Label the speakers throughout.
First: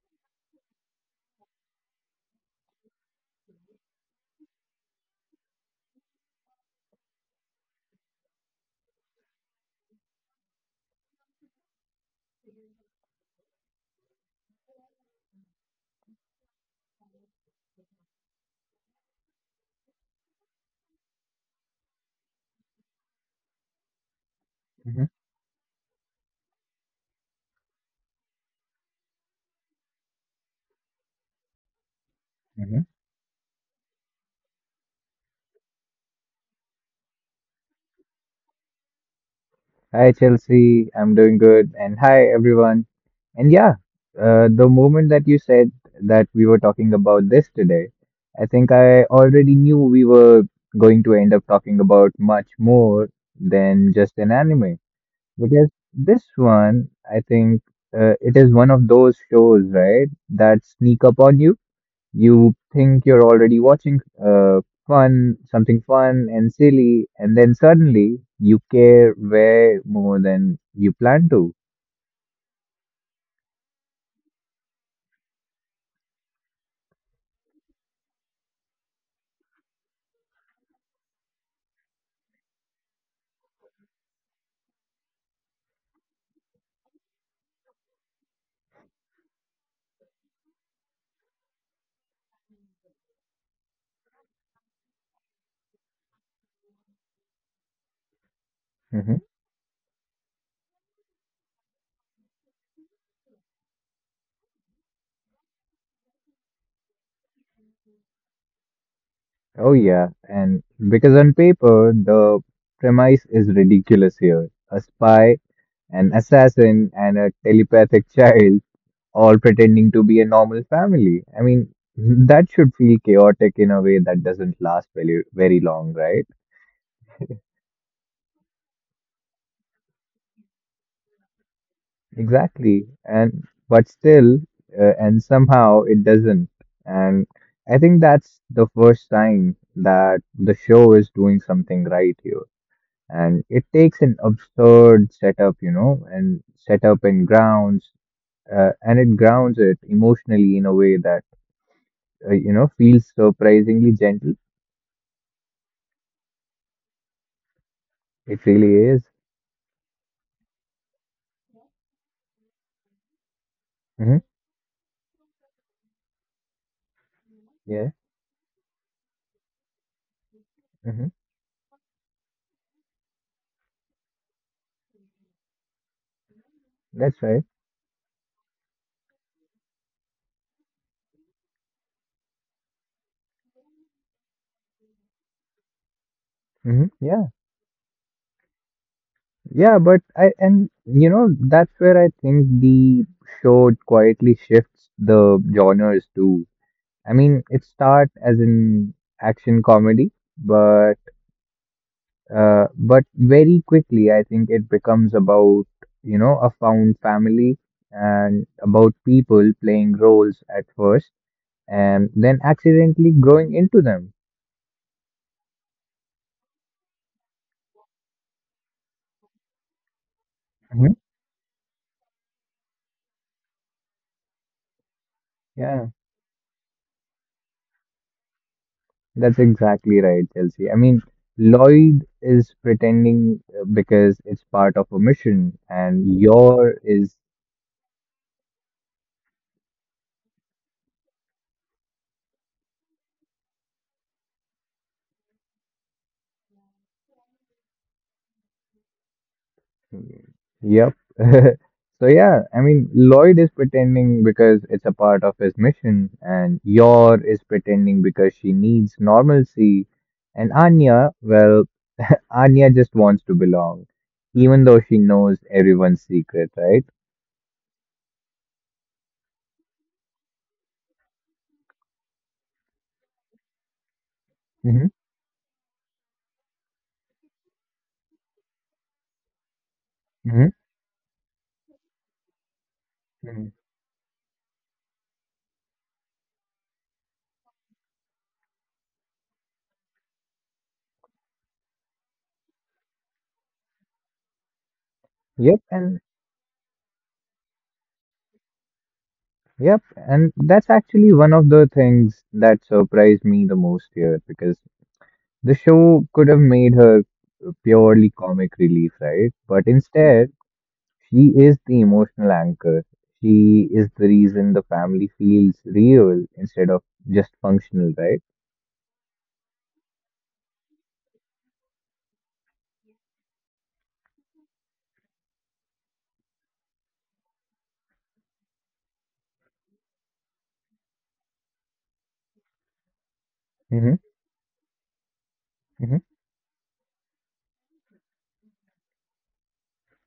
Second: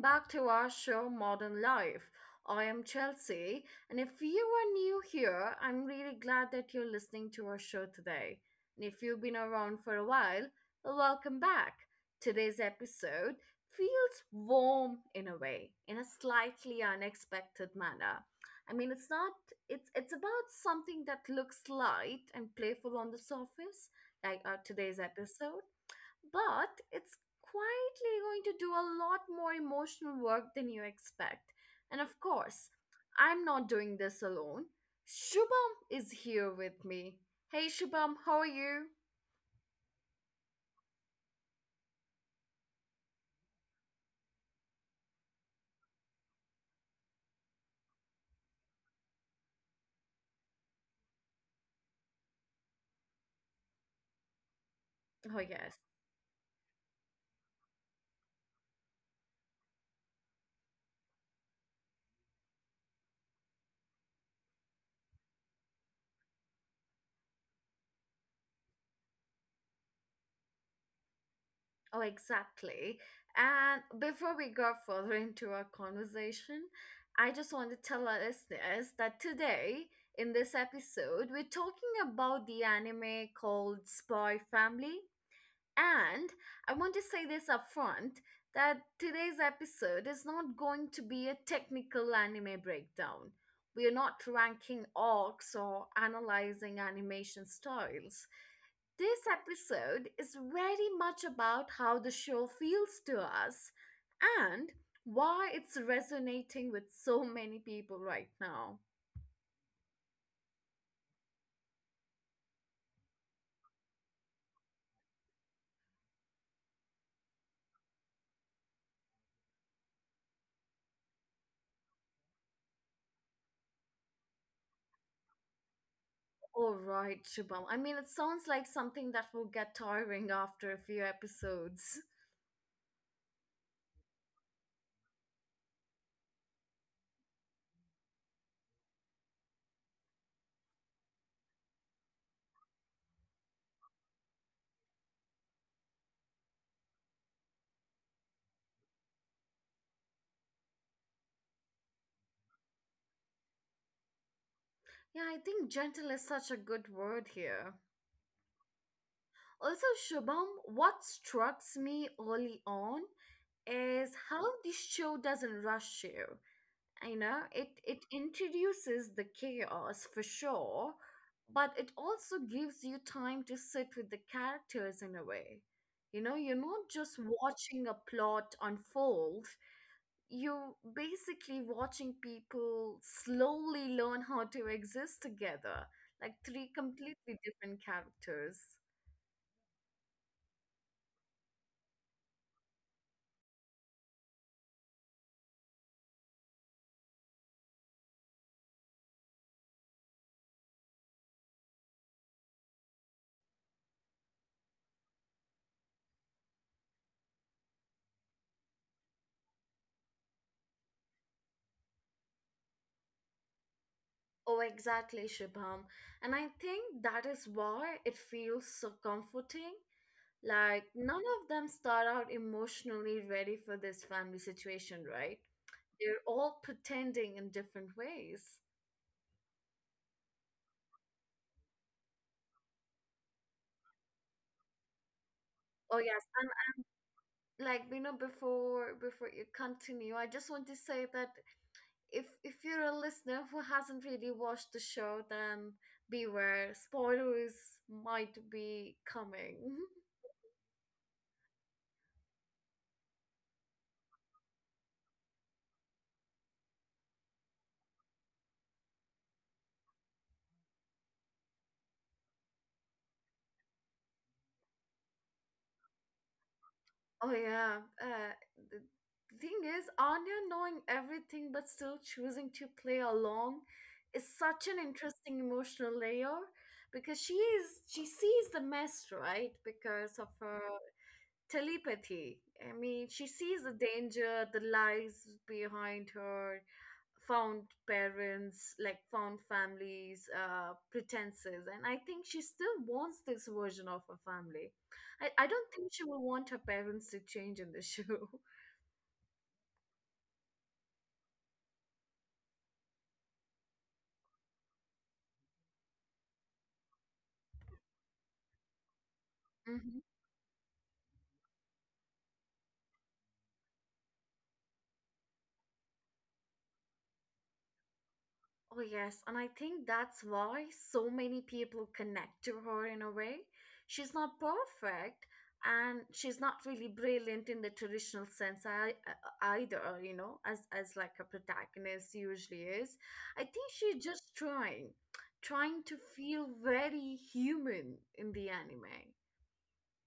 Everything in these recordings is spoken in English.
Speaker 1: back to our show Modern Life. I am Chelsea, and if you are new here, I'm really glad that you're listening to our show today. And if you've been around for a while, welcome back. Today's episode feels warm in a way, in a slightly unexpected manner. I mean, it's not it's it's about something that looks light and playful on the surface, like our today's
Speaker 2: Mhm,
Speaker 1: episode but it's quietly going to do a lot more emotional work than you expect. And of course,
Speaker 2: mhm.
Speaker 1: I'm not doing this alone. Shubham is here with me. Hey Shubham, how are you?
Speaker 2: Hi, Chelsea. I'm doing good. And hi, everyone. And the moment that you said that we were talking about this today, I think I already knew we were going to end up talking about much more than just an anime.
Speaker 1: Oh,
Speaker 2: Because
Speaker 1: yes.
Speaker 2: this one, I think it is one of those shows, right, that sneak up on you. You think you're already watching something fun and silly, and then suddenly you care way more than you plan to.
Speaker 1: Oh, exactly. And before we go further into our conversation, I just want to tell our listeners that today, in this episode, we're talking about the anime called Spy Family. And I want to say this up front that today's episode is not going to be a technical anime breakdown. We are not ranking arcs or analyzing animation styles. This
Speaker 2: Mhm.
Speaker 1: episode is very much about how the show feels to us and why it's resonating with so many people right now.
Speaker 2: Oh, yeah. And because on paper, the premise is ridiculous here. A spy, an assassin, and a telepathic child all pretending to be a normal family. I mean, that should feel chaotic in a way that doesn't last very, very long, right?
Speaker 1: All right, Shubham. I mean, it sounds like something that will get tiring after a few episodes.
Speaker 2: Exactly. And but still, and somehow it doesn't. And I think that's the first sign that the show is doing something right here. And it takes an absurd setup, you know, and it grounds it emotionally in a way that, you know, feels surprisingly gentle.
Speaker 1: Yeah, I think gentle is such a good word here.
Speaker 2: It really is.
Speaker 1: Also, Shubham, what strikes me early on is
Speaker 2: Hmm.
Speaker 1: how this show doesn't rush you. You know, it
Speaker 2: Yeah.
Speaker 1: it introduces the chaos for sure,
Speaker 2: Hmm.
Speaker 1: but it also gives you time to sit with the characters in a way. You know, you're not just
Speaker 2: That's right.
Speaker 1: watching a plot unfold, you're basically watching people slowly learn how to exist together, like three
Speaker 2: Hmm. Yeah.
Speaker 1: completely different characters.
Speaker 2: Yeah, but I and you know that's where I think the show quietly shifts the genres too. I mean, it start as an action comedy, but but very quickly I think it becomes about, you know, a found family, and about people playing roles at first and then accidentally growing into them.
Speaker 1: Oh, exactly, Shubham. And I think that is why it feels so comforting. Like,
Speaker 2: Mhm.
Speaker 1: none of them start out emotionally ready for this family situation, right?
Speaker 2: Yeah.
Speaker 1: They're all pretending in different ways.
Speaker 2: That's exactly right, Chelsea. I mean, Lloyd is pretending because it's part of a mission,
Speaker 1: Oh,
Speaker 2: and
Speaker 1: yes. And
Speaker 2: your is,
Speaker 1: like, you know, before you continue, I just want to say that if you're a listener who hasn't really watched the show, then beware, spoilers might be coming.
Speaker 2: yep. So yeah, I mean, Lloyd is pretending because it's a part of his mission, and your is pretending because she needs normalcy, and Anya, well, Anya just wants to belong, even though she knows everyone's secret, right?
Speaker 1: Oh yeah, the the thing is, Anya knowing everything but still choosing to play along is such an
Speaker 2: Mm-hmm.
Speaker 1: interesting emotional layer because she sees the mess right because of her telepathy. I mean, she
Speaker 2: Mm-hmm.
Speaker 1: sees the danger, the lies behind her found parents, like found families, pretenses. And I think she still wants this version of her family. I
Speaker 2: Yep,
Speaker 1: don't think
Speaker 2: and
Speaker 1: she will want her parents to change in the show.
Speaker 2: Yep, and that's actually one of the things that surprised me the most here, because the show could have made her purely comic relief, right? But instead, she is the emotional anchor. She is the reason the family feels real instead of just functional, right?
Speaker 1: Oh, yes. And I think that's why so many people connect to her in a way. She's not perfect and she's not really brilliant in the traditional sense either, you know, as like a protagonist usually is. I think
Speaker 2: Hmm.
Speaker 1: she's just trying
Speaker 2: Hmm.
Speaker 1: to feel very human in the anime.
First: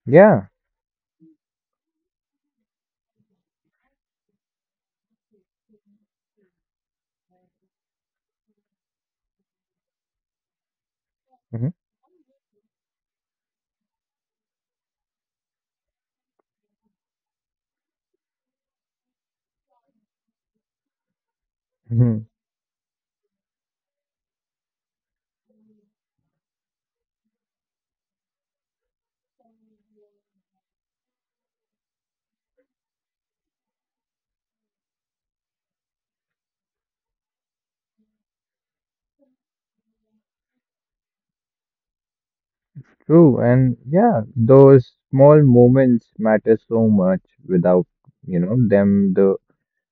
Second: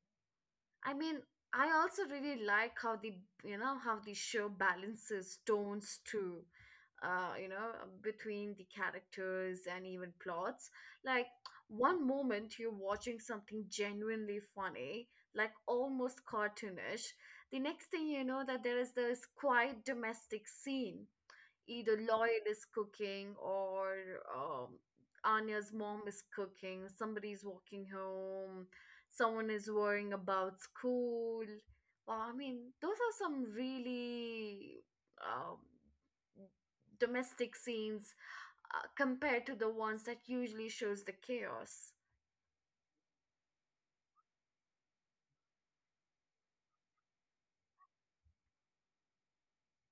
Speaker 2: Yeah.
Speaker 1: I mean, I also really like how the show balances tones too, you know, between the characters and even plots. Like
Speaker 2: Hmm.
Speaker 1: one moment you're watching something genuinely funny, like almost cartoonish. The next thing you know that there is this quiet domestic scene either
Speaker 2: Hmm.
Speaker 1: Lloyd is cooking or um, Anya's mom is cooking, somebody's walking home, someone is worrying about school. Well, I mean, those are some really um, domestic scenes compared to the ones that usually shows the chaos.
Speaker 2: True. And yeah, those small moments matter so much without, you know, them, the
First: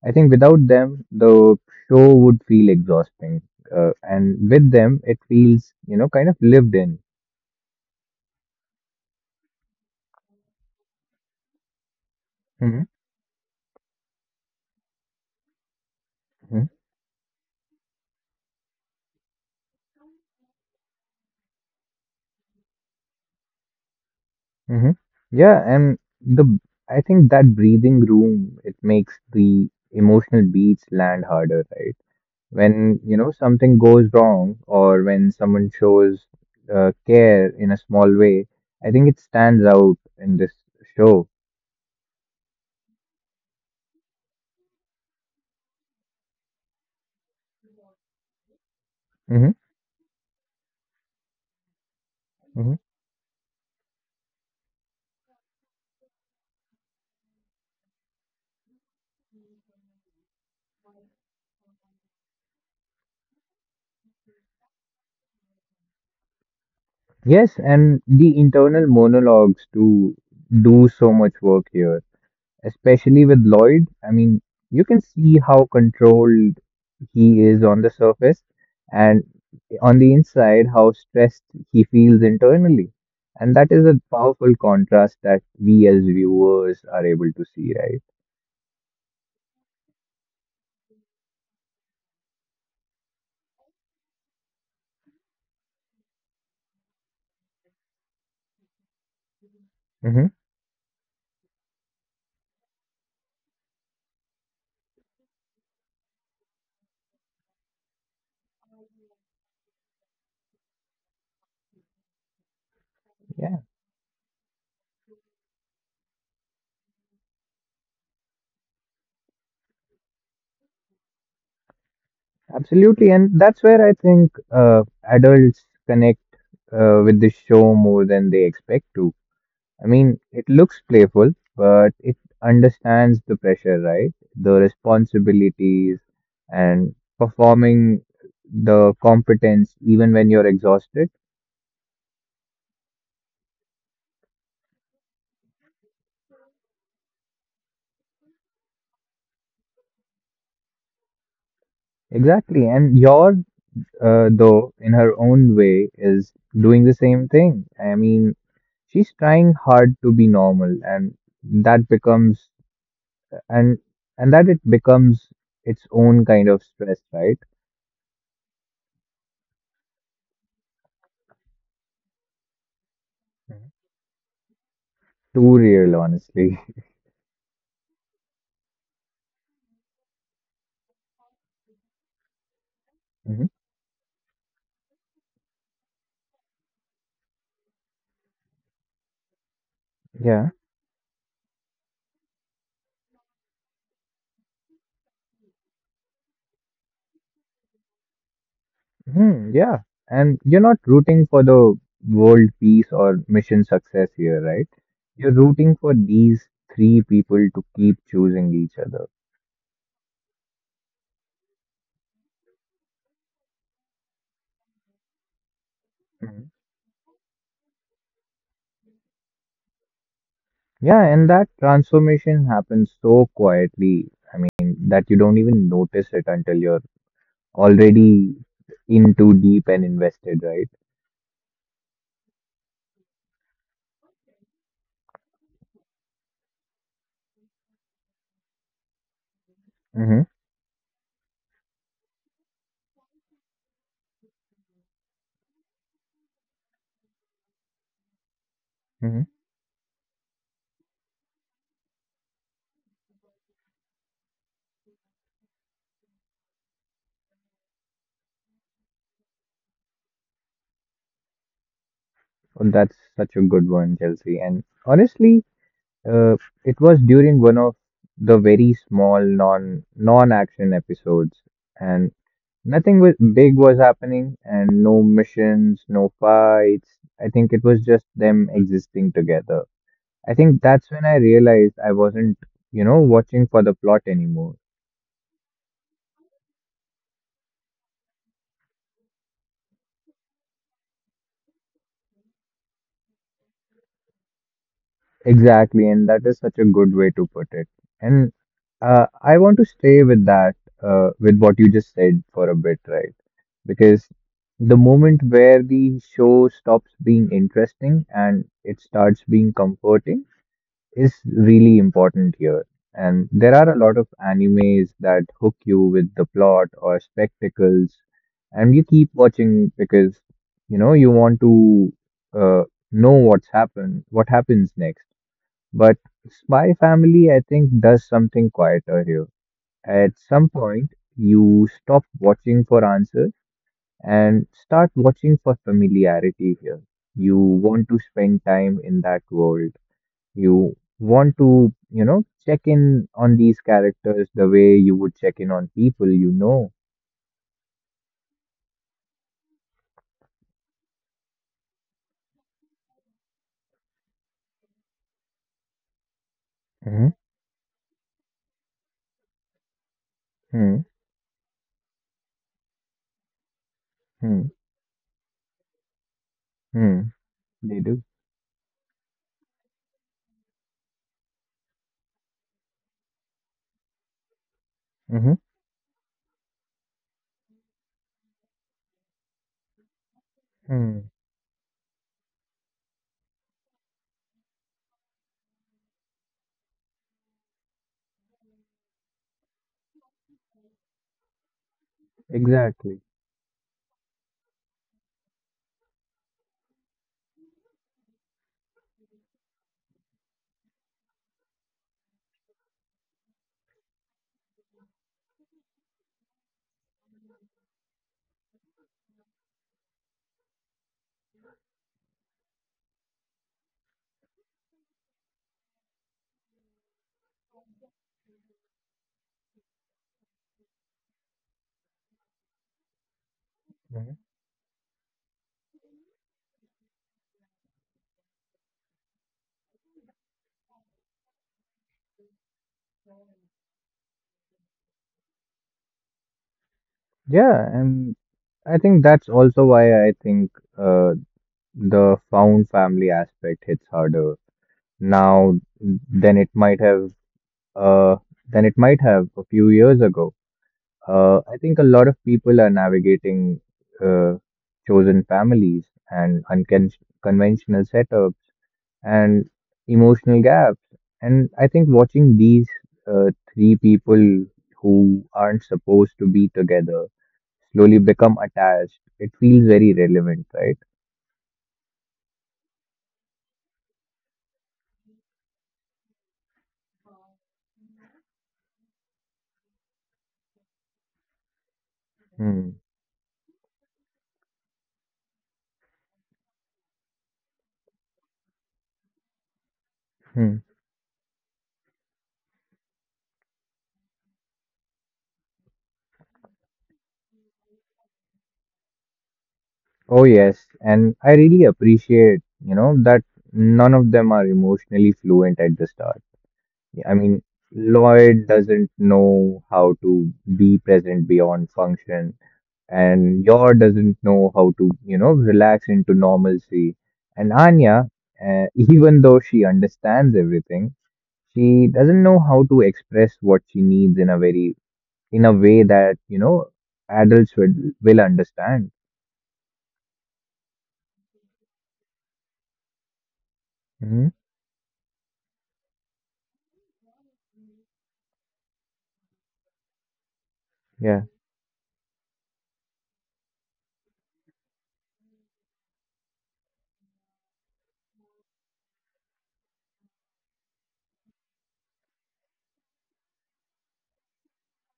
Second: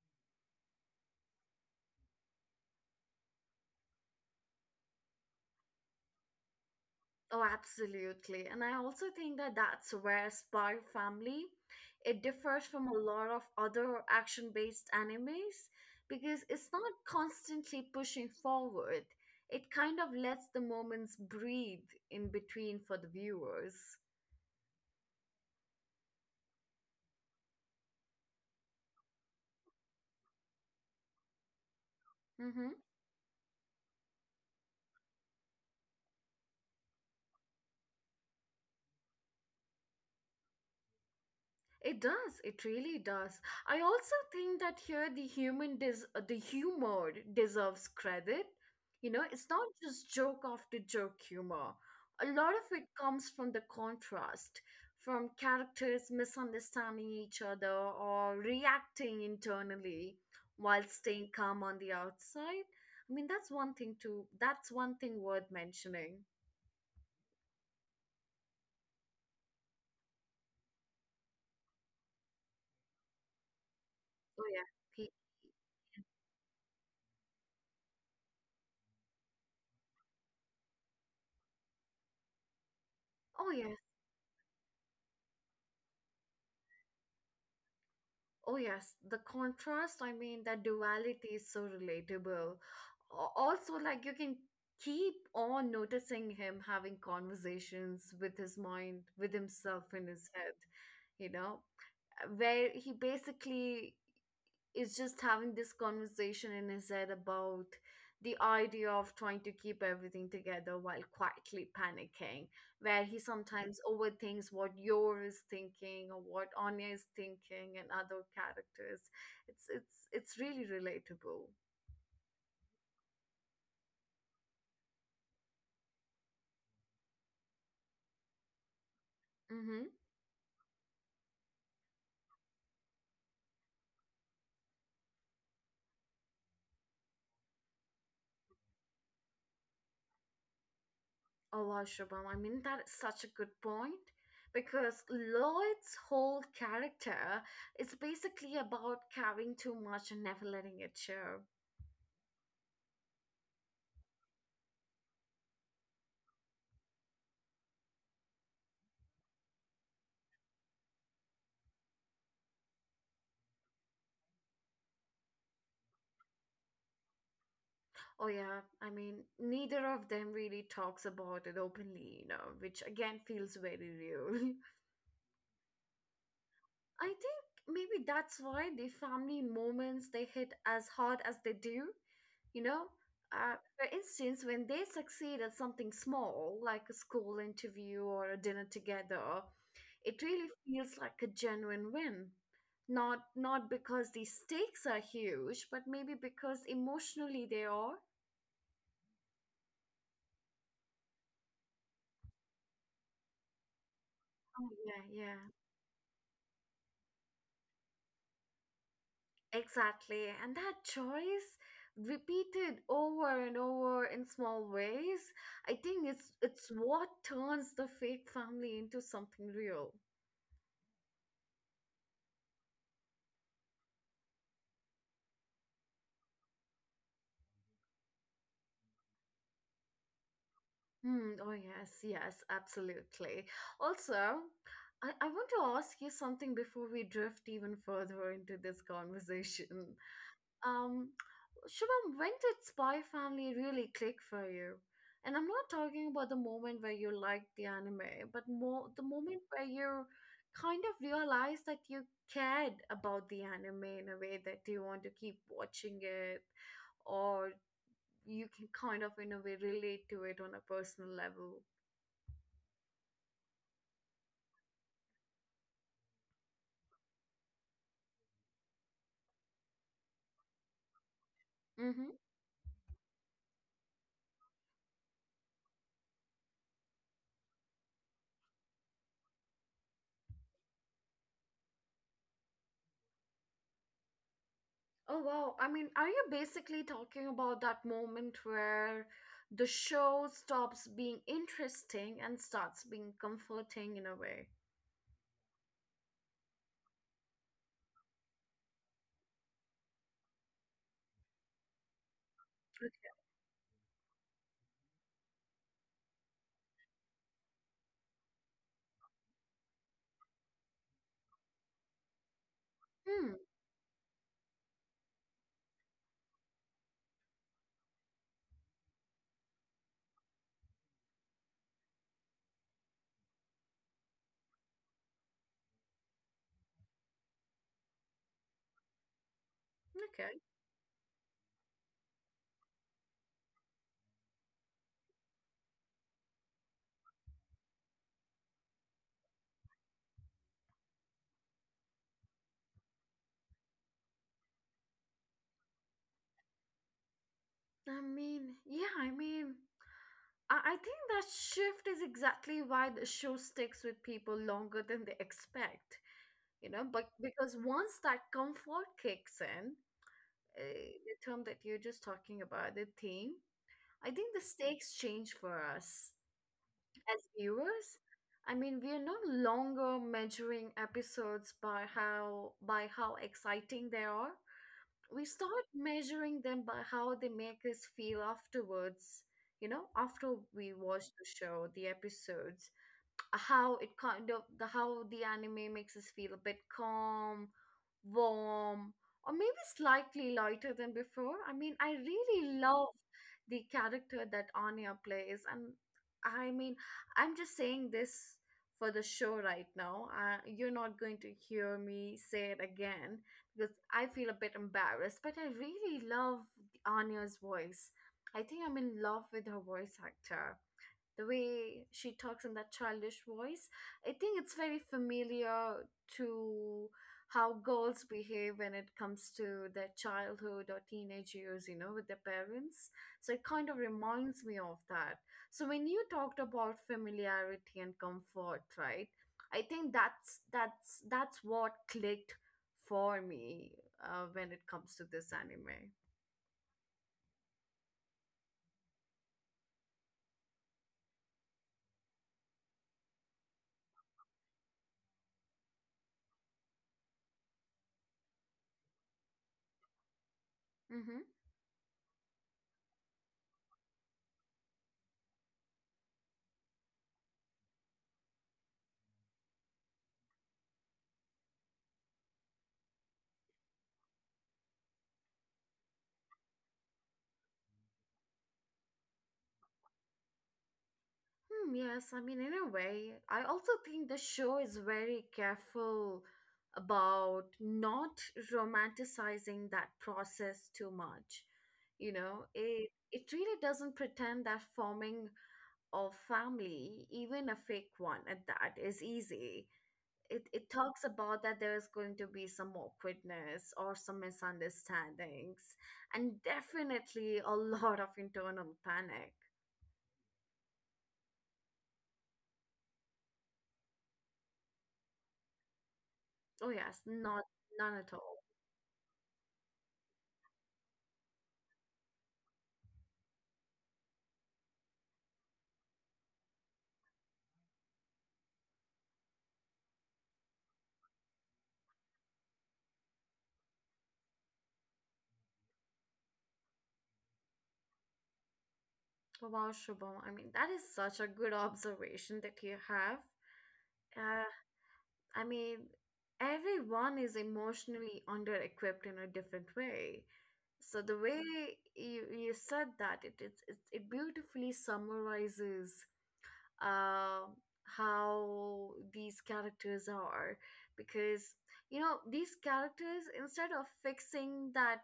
Speaker 2: I think without them, the show would feel exhausting, and with them, it feels, you know, kind of lived in.
Speaker 1: Oh, absolutely. And I also think that that's where Spy Family it differs
Speaker 2: Hmm.
Speaker 1: from a lot of other action-based animes because
Speaker 2: Hmm.
Speaker 1: it's not constantly pushing forward. It kind of lets the moments breathe in between for the viewers.
Speaker 2: Hmm. Yeah, and the I think that breathing room, it makes the emotional beats land harder, right?
Speaker 1: Mm-hmm.
Speaker 2: When, you know, something goes wrong or when someone shows care in a small way, I think it stands out in this show.
Speaker 1: It does. It really does. I also think that here the humor deserves credit. You know, it's
Speaker 2: Hmm.
Speaker 1: not just joke after joke humor. A lot of it comes from the contrast, from characters misunderstanding each other or reacting internally while staying calm on the outside. I mean, that's one thing worth mentioning.
Speaker 2: Yes, and the internal monologues to do so much work here, especially with Lloyd. I mean,
Speaker 1: Oh yeah.
Speaker 2: you can
Speaker 1: He,
Speaker 2: see how controlled he is on the surface, and on the inside, how stressed he feels internally.
Speaker 1: oh
Speaker 2: And that
Speaker 1: yeah.
Speaker 2: is a powerful contrast that we as viewers are able to see, right?
Speaker 1: Oh, yes, the contrast, I mean, that duality is so relatable. Also, like, you can keep on noticing him having conversations with his mind, with himself in his
Speaker 2: Hmm.
Speaker 1: head, you know, where he basically is just having this conversation in his head about the idea of trying to keep everything together while quietly panicking, where he
Speaker 2: Yeah,
Speaker 1: sometimes overthinks what Yor is thinking or what Anya is thinking and other characters. It's really relatable.
Speaker 2: absolutely. And that's where I think adults connect with the show more than they expect to.
Speaker 1: Mm-hmm.
Speaker 2: I mean, it looks playful, but it understands the pressure, right? The responsibilities and performing the competence even when you're exhausted.
Speaker 1: Allah Shubham. I mean that is such a good point because Lloyd's whole character is basically about caring too much and never letting it show.
Speaker 2: Exactly. And your though, in her own way, is doing the same thing. I mean, she's trying hard to be normal, and that becomes and that it becomes its own kind of stress, right?
Speaker 1: Oh, yeah. I mean, neither of them really talks about it openly, you know, which again feels very real.
Speaker 2: Too real, honestly.
Speaker 1: I think maybe that's why the family moments they hit as hard as they do, you know?
Speaker 2: Mhm.
Speaker 1: For instance, when they succeed at something small, like a school interview or a dinner together, it really
Speaker 2: Yeah.
Speaker 1: feels like a genuine win. Not because the stakes are huge, but maybe because emotionally they are.
Speaker 2: Hmm, yeah. And you're not rooting for the world peace or mission success here, right?
Speaker 1: Oh yeah,
Speaker 2: You're
Speaker 1: yeah.
Speaker 2: rooting for these three people to keep choosing each other.
Speaker 1: Exactly. And that choice repeated over and over in small ways, I think it's
Speaker 2: Mhm.
Speaker 1: it's what turns the fake family into something real.
Speaker 2: Yeah, and that transformation happens so quietly, I mean, that you don't even notice it until you're already in too deep and invested, right?
Speaker 1: Hmm, oh yes, absolutely. Also, I want to ask you something before we drift even further into this conversation.
Speaker 2: Mm-hmm.
Speaker 1: Um, Shubham, when did Spy Family really click for you? And I'm not talking about the moment where you liked the anime, but more the
Speaker 2: Mm-hmm.
Speaker 1: moment where you kind of realized that you cared about the anime in a way that you want to keep watching it, or you can kind of, in a way, relate to it on a personal level.
Speaker 2: Well, that's such a good one, Chelsea. And honestly, uh, it was during one of the very small non-action episodes,
Speaker 1: Mm-hmm.
Speaker 2: and nothing was big was happening, and no missions, no fights. I think it was just them existing together. I think that's when I realized I wasn't, you know, watching for the plot anymore.
Speaker 1: Oh, wow. I mean, are you basically talking about that moment where the show stops being interesting and starts being comforting in a way?
Speaker 2: Exactly, and that is such a good way to put it. And I want to stay with that, with what you just said for a bit, right? Because the moment where the show stops being interesting and it starts being comforting is really important here.
Speaker 1: Hmm,
Speaker 2: And there are a lot of animes that hook you with the plot or spectacles, and you keep watching because you know you want to uh, know what's happened, what happens next. But Spy Family, I think, does something quieter here. At
Speaker 1: okay.
Speaker 2: some point, you stop watching for answers and start watching for familiarity here. You want to spend time in that world. You want to, you know, check in on these characters the way you would check in on people you know.
Speaker 1: I mean, yeah, I mean, I think that shift is exactly why the show sticks with people longer than they expect, you know, but
Speaker 2: Hmm.
Speaker 1: because once that comfort kicks in,
Speaker 2: Hmm.
Speaker 1: uh, the term that you're just talking about, the theme, I think the
Speaker 2: Hmm.
Speaker 1: stakes change for us
Speaker 2: Hmm.
Speaker 1: as
Speaker 2: They
Speaker 1: viewers.
Speaker 2: do.
Speaker 1: I mean, we are no longer measuring episodes by how exciting they are. We
Speaker 2: Hmm.
Speaker 1: start measuring them by how they make us feel afterwards, you know, after we watch
Speaker 2: Hmm.
Speaker 1: the show the episodes, how it kind of the anime makes us feel a bit calm, warm, or maybe slightly lighter than before. I mean, I really love
Speaker 2: Exactly.
Speaker 1: the character that Anya plays, and I mean, I'm just saying this for the show right now. You're not going to hear me say it again because I feel a bit embarrassed, but I really love Anya's voice. I think I'm in love with her voice actor, the way she talks in that childish voice. I think it's very familiar to how girls behave when it comes to their childhood or teenage years, you know, with their parents. So it kind of
Speaker 2: Hmm.
Speaker 1: reminds me of that. So when you talked about familiarity and comfort, right? I think that's what clicked for me when it comes to this anime.
Speaker 2: Yeah, and I think that's also why I think uh, the found family aspect hits harder now than it might have uh, than it might have a few years ago.
Speaker 1: Mm-hmm.
Speaker 2: I think a lot of people are navigating uh, chosen families and unconventional setups and emotional gaps. And I think watching these three people who aren't supposed to be together slowly become attached, it feels very relevant, right?
Speaker 1: Hmm, yes, I mean, in a way, I also think the show is very careful about not romanticizing that process too much. You know,
Speaker 2: Hmm.
Speaker 1: it really doesn't pretend that forming Or family, even a fake one at that, is easy. It,
Speaker 2: Hmm.
Speaker 1: it talks about that there is going to be some awkwardness or some misunderstandings, and definitely a lot of internal panic.
Speaker 2: Oh, yes. And I really appreciate, you know, that none of them are emotionally fluent at the start.
Speaker 1: Oh, yes,
Speaker 2: I
Speaker 1: not
Speaker 2: mean,
Speaker 1: none at all.
Speaker 2: Lloyd doesn't know how to be present beyond function, and Yor doesn't know how to, you know, relax into normalcy. And Anya, even though she understands everything, she doesn't know how to express what she needs in a way that, you know, adults will, will understand.
Speaker 1: Wow, Shubham. I mean, that is such a good observation that you have.
Speaker 2: Hmm.
Speaker 1: Uh, I mean, everyone is emotionally under equipped in a different way. So the
Speaker 2: Yeah.
Speaker 1: way you said that it beautifully summarizes uh, how these characters are because you know these characters instead of fixing that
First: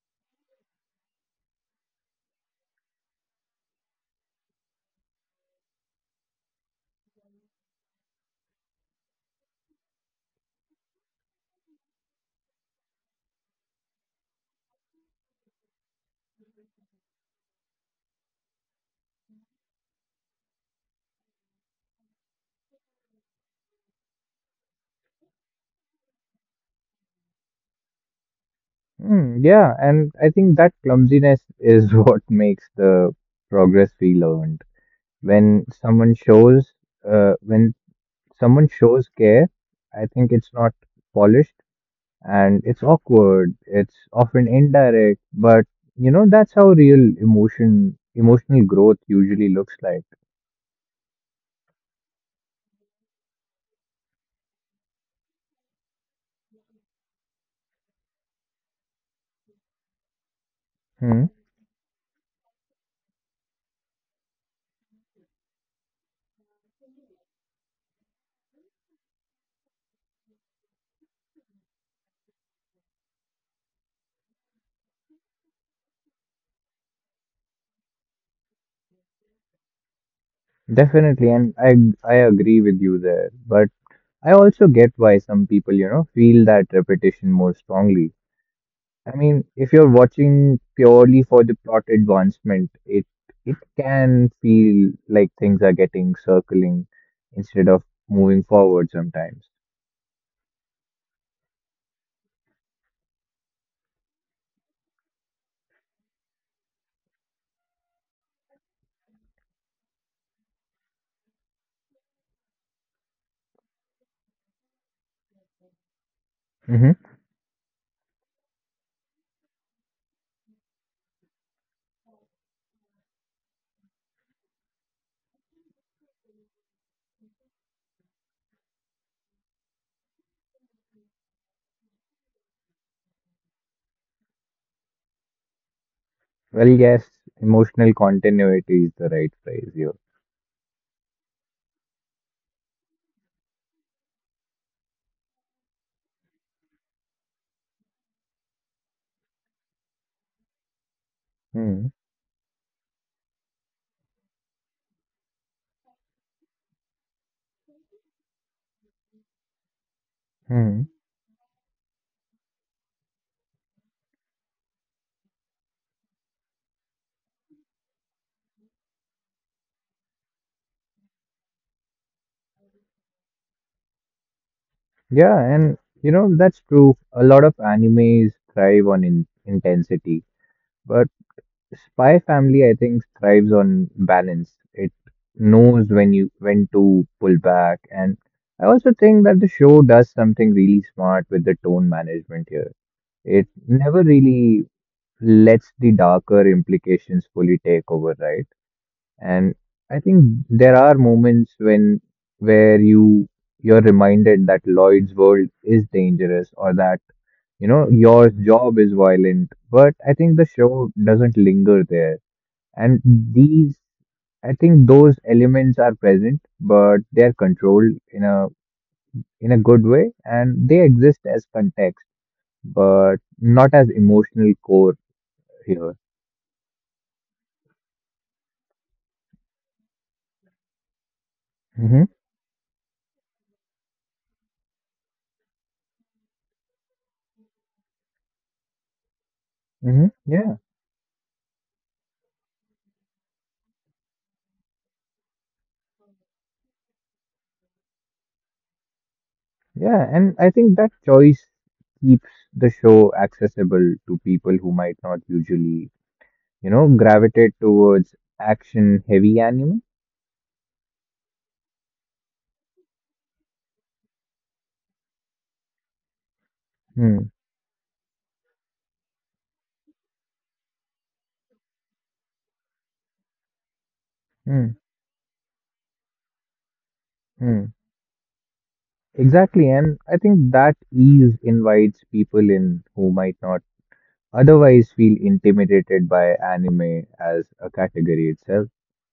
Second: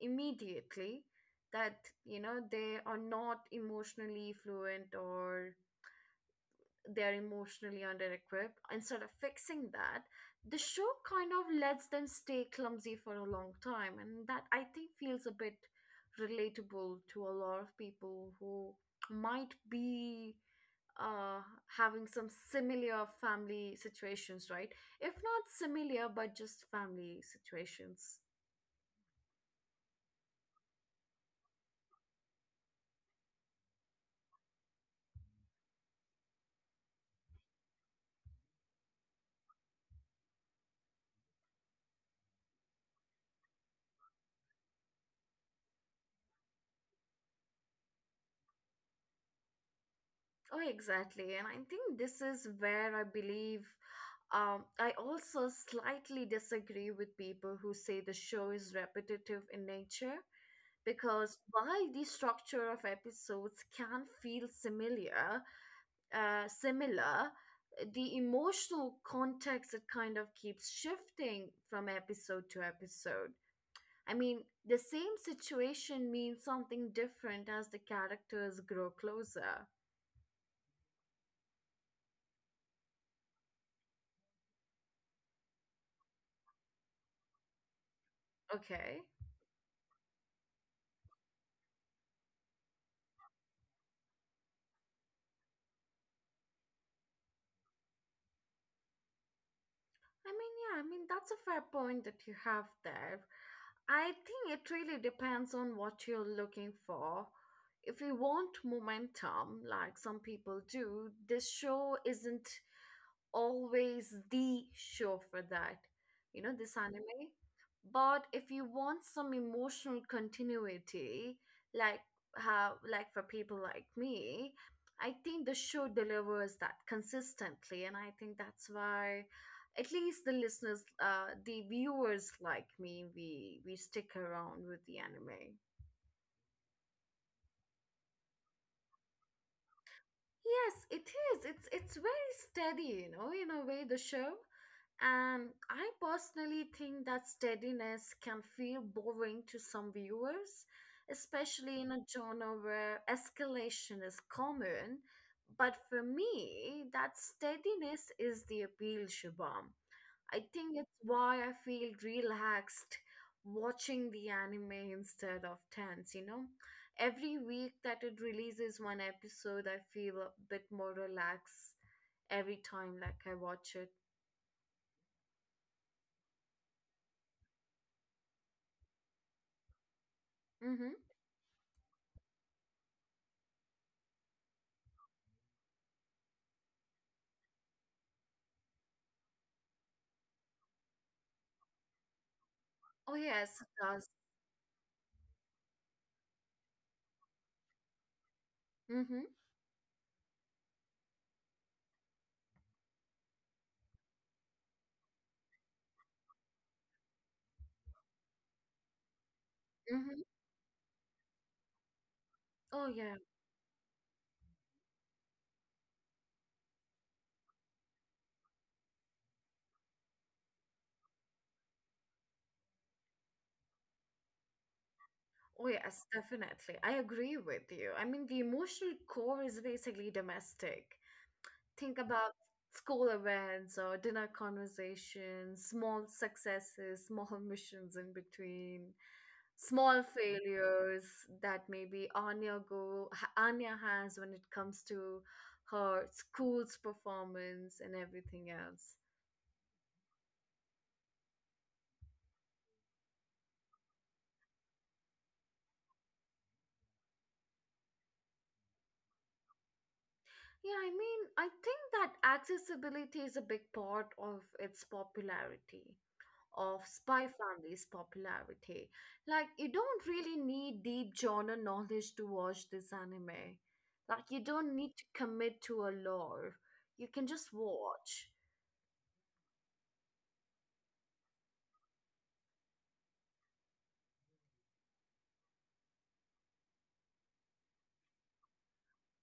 Speaker 1: immediately that you know they are not emotionally fluent or they're emotionally underequipped, instead of fixing that, the show kind of lets them stay clumsy for a long time. And that I think feels a bit relatable to a lot of people who might be uh, having some similar family situations, right? If not similar, but just family situations.
Speaker 2: Mm, yeah, and I think that clumsiness is what makes the progress feel earned. When uh, when someone shows care, I think it's not polished, and it's awkward, it's often indirect, but you know that's how real emotional growth usually looks like.
Speaker 1: Oh, exactly. And I think this is where I believe I also slightly disagree with people who say the show is repetitive in nature.
Speaker 2: Hmm.
Speaker 1: Because while the structure of episodes can feel similar, the emotional context it kind of keeps shifting from episode to episode. I mean, the same situation means something different as the characters grow closer.
Speaker 2: Definitely, and I agree with you there, but I also get why some people, you know, feel that repetition more strongly.
Speaker 1: Okay.
Speaker 2: I mean, if you're watching purely for the plot advancement, it can feel like things are getting circling instead of moving forward sometimes.
Speaker 1: I mean, yeah, I mean, that's a fair point that you have there. I think it really depends on what you're looking for. If you want momentum, like some people do, this show isn't always the show for that, you know, this
Speaker 2: Hmm.
Speaker 1: anime. But if you want some emotional continuity, like how for people like me, I think the show delivers that consistently, and I think that's why at least the listeners, the viewers like me, we stick around with the anime.
Speaker 2: Well, yes, emotional continuity is the right phrase here.
Speaker 1: Yes, it is. It's very steady, you know, in a way the show. And I personally think that steadiness can feel boring to some viewers,
Speaker 2: Mm-hmm.
Speaker 1: especially in a genre where escalation is common. But for me, that steadiness is the appeal, Shubham. I
Speaker 2: Mm-hmm.
Speaker 1: think it's why I feel relaxed watching the anime instead of tense, you know? Every week that it releases one episode, I feel a bit more relaxed every time like I watch it.
Speaker 2: Yeah, and you know that's true. A lot of animes thrive on in intensity,
Speaker 1: Mm-hmm.
Speaker 2: but Spy Family, I think, thrives on balance. It knows when to pull back, and I also think that the show does something really smart with the tone management here.
Speaker 1: Oh
Speaker 2: It
Speaker 1: yes, it does.
Speaker 2: never really lets the darker implications fully take over, right?
Speaker 1: Mm-hmm.
Speaker 2: And I think there are moments when where you you're reminded that Lloyd's world is dangerous or that you know your job is violent, but
Speaker 1: Mm-hmm.
Speaker 2: I think the show doesn't linger there,
Speaker 1: Oh
Speaker 2: and
Speaker 1: yeah.
Speaker 2: I think those elements are present, but they are controlled in a good way, and they exist as context, but not as emotional core
Speaker 1: Oh
Speaker 2: here.
Speaker 1: yes, definitely. I agree with you. I mean, the emotional core is basically domestic. Think
Speaker 2: Hmm.
Speaker 1: about school events or dinner conversations, small successes, small missions in between, small
Speaker 2: Hmm. Yeah,
Speaker 1: failures that maybe Anya has when it comes to her school's performance and everything else.
Speaker 2: yeah, and I think that choice keeps the show accessible to people who might not usually, you know, gravitate towards action-heavy anime.
Speaker 1: Yeah, I mean, I think that accessibility is a big part of its popularity. Of spy
Speaker 2: Hmm,
Speaker 1: family's popularity. Like, you don't really need deep genre knowledge to watch this anime. Like, you don't
Speaker 2: hmm,
Speaker 1: need to commit to a lore. You can just
Speaker 2: hmm.
Speaker 1: watch.
Speaker 2: Exactly, and I think that ease invites people in who might not otherwise feel intimidated by anime as a category itself.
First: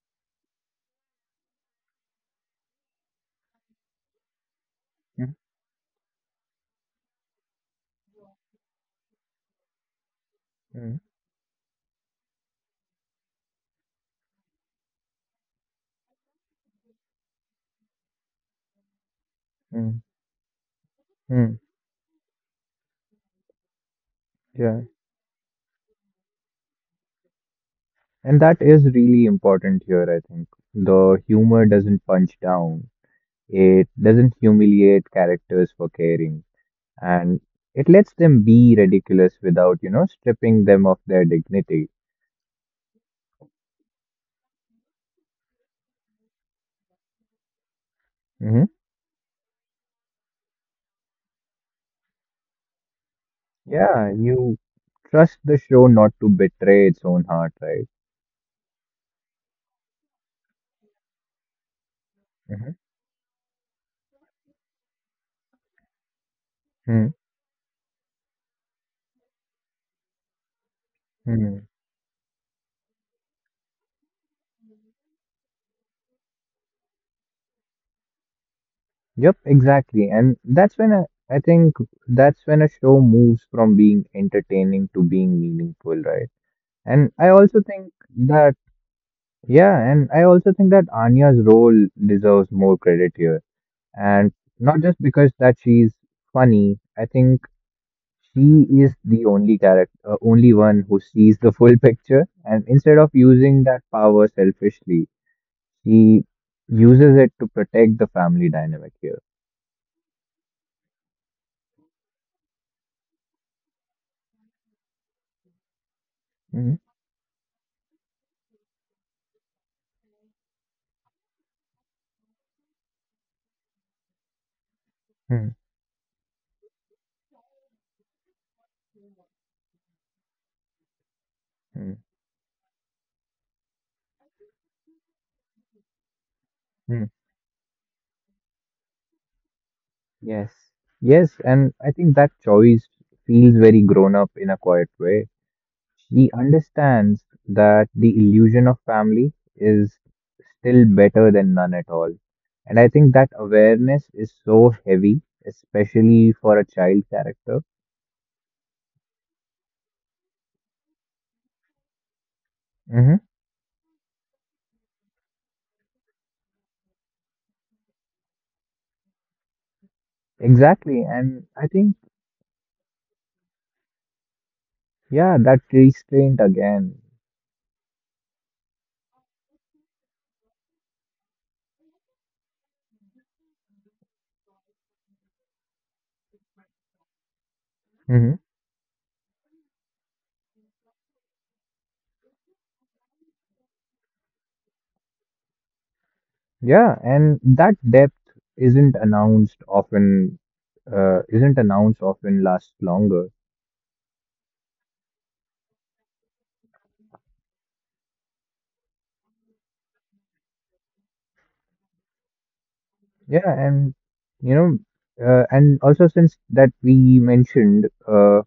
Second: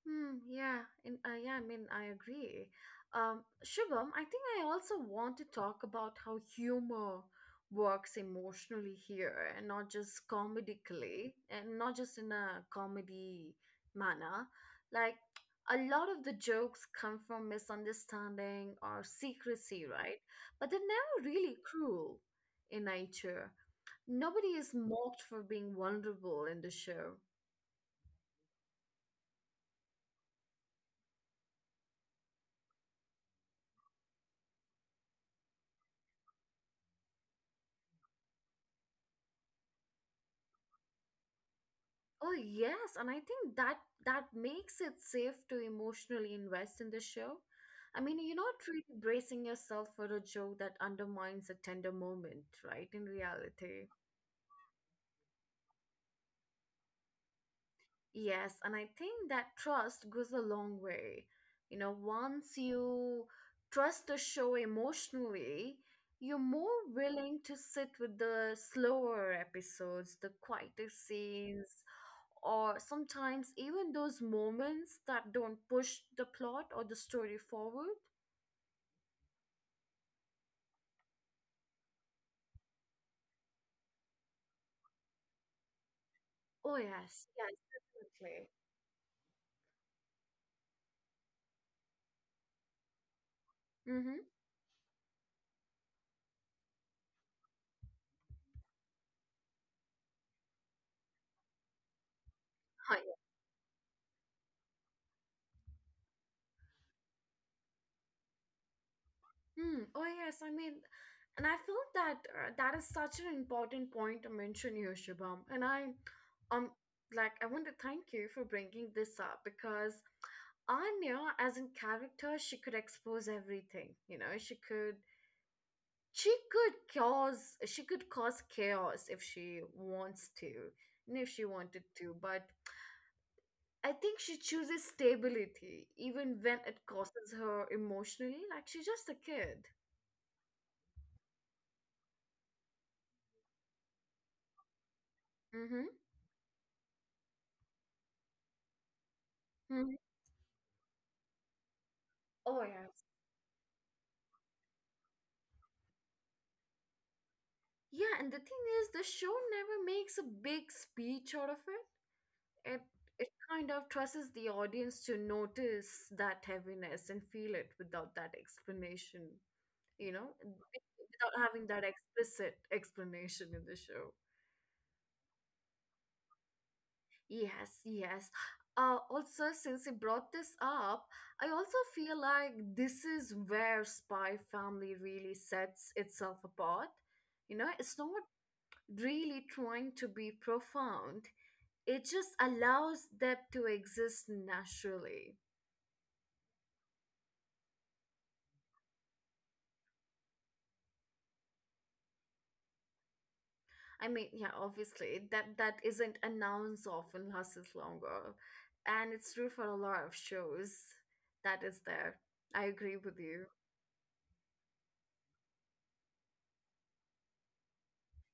Speaker 1: Hmm, yeah, and I mean, I agree. Shubham, I think I also
Speaker 2: Mm,
Speaker 1: want to talk about how humor works emotionally here, and not just
Speaker 2: mm,
Speaker 1: comedically, and not just in a comedy manner. Like a lot of the jokes come from misunderstanding or secrecy,
Speaker 2: mm,
Speaker 1: right? But they're never really
Speaker 2: mm.
Speaker 1: cruel in nature. Nobody is
Speaker 2: Yeah.
Speaker 1: mocked for being vulnerable in the show.
Speaker 2: And that is really important here, I think. The humor doesn't punch down, it doesn't humiliate characters for caring, and it lets them be ridiculous without, you know, stripping them of their dignity.
Speaker 1: Oh yes, and I think that makes it safe to emotionally invest in the show. I mean, you're not
Speaker 2: Hmm.
Speaker 1: really bracing yourself for a joke that undermines a tender moment, right? In reality.
Speaker 2: Yeah, you trust the show not to betray its own heart, right?
Speaker 1: Yes, and I think that trust goes a long way. You know, once you trust a show emotionally, you're more
Speaker 2: Mm-hmm.
Speaker 1: willing to sit with the slower episodes, the quieter scenes, or sometimes even those moments that don't push the plot or the story forward.
Speaker 2: Yep, exactly. And that's when I think that's when a show moves from being entertaining to being meaningful, right?
Speaker 1: Oh,
Speaker 2: And
Speaker 1: yes,
Speaker 2: I
Speaker 1: yes,
Speaker 2: also think
Speaker 1: definitely.
Speaker 2: that, yeah, and I also think that Anya's role deserves more credit here.
Speaker 1: Mm-hmm.
Speaker 2: And not just because that she's funny, I think she is the only character, only one who sees the full picture. And instead of using that power selfishly, she uses it to protect the family dynamic here.
Speaker 1: Hmm. Oh yes, I mean, and I feel that that is such an important point to mention here, Shubham.
Speaker 2: Mm-hmm.
Speaker 1: Um, like I want to thank you for bringing this up because Anya, as in character, she could expose everything. You know,
Speaker 2: Mm-hmm.
Speaker 1: she could cause chaos if she wants to, and if she wanted to. But I think she chooses stability, even when it
Speaker 2: Mm-hmm.
Speaker 1: causes her emotionally. Like she's just a kid.
Speaker 2: Yes. Yes, and I think that choice feels very grown up in a quiet way.
Speaker 1: Mm-hmm.
Speaker 2: She understands that the illusion of family is
Speaker 1: Hmm.
Speaker 2: still better than none at all.
Speaker 1: Oh
Speaker 2: And I
Speaker 1: yeah.
Speaker 2: think that awareness is so heavy, especially for a child character.
Speaker 1: Yeah, and the thing is, the show never makes a big speech out of it. It
Speaker 2: Mm-hmm.
Speaker 1: it kind of trusts the audience to notice that heaviness and feel it without that explanation, you know,
Speaker 2: Exactly. And
Speaker 1: without
Speaker 2: I
Speaker 1: having that
Speaker 2: think,
Speaker 1: explicit explanation in the show.
Speaker 2: yeah, that restraint again.
Speaker 1: Yes, yes. Also, since you brought this up, I also feel like this is where Spy Family really sets itself apart. You know, it's not
Speaker 2: Mm-hmm.
Speaker 1: really trying to be profound, it just allows them to exist naturally.
Speaker 2: Yeah, and that depth isn't announced often, isn't announced often lasts longer.
Speaker 1: I mean, yeah, obviously that isn't announced often lasts longer, and it's true for a lot of shows. That is there. I agree with
Speaker 2: Yeah,
Speaker 1: you.
Speaker 2: and you know, and also since that we mentioned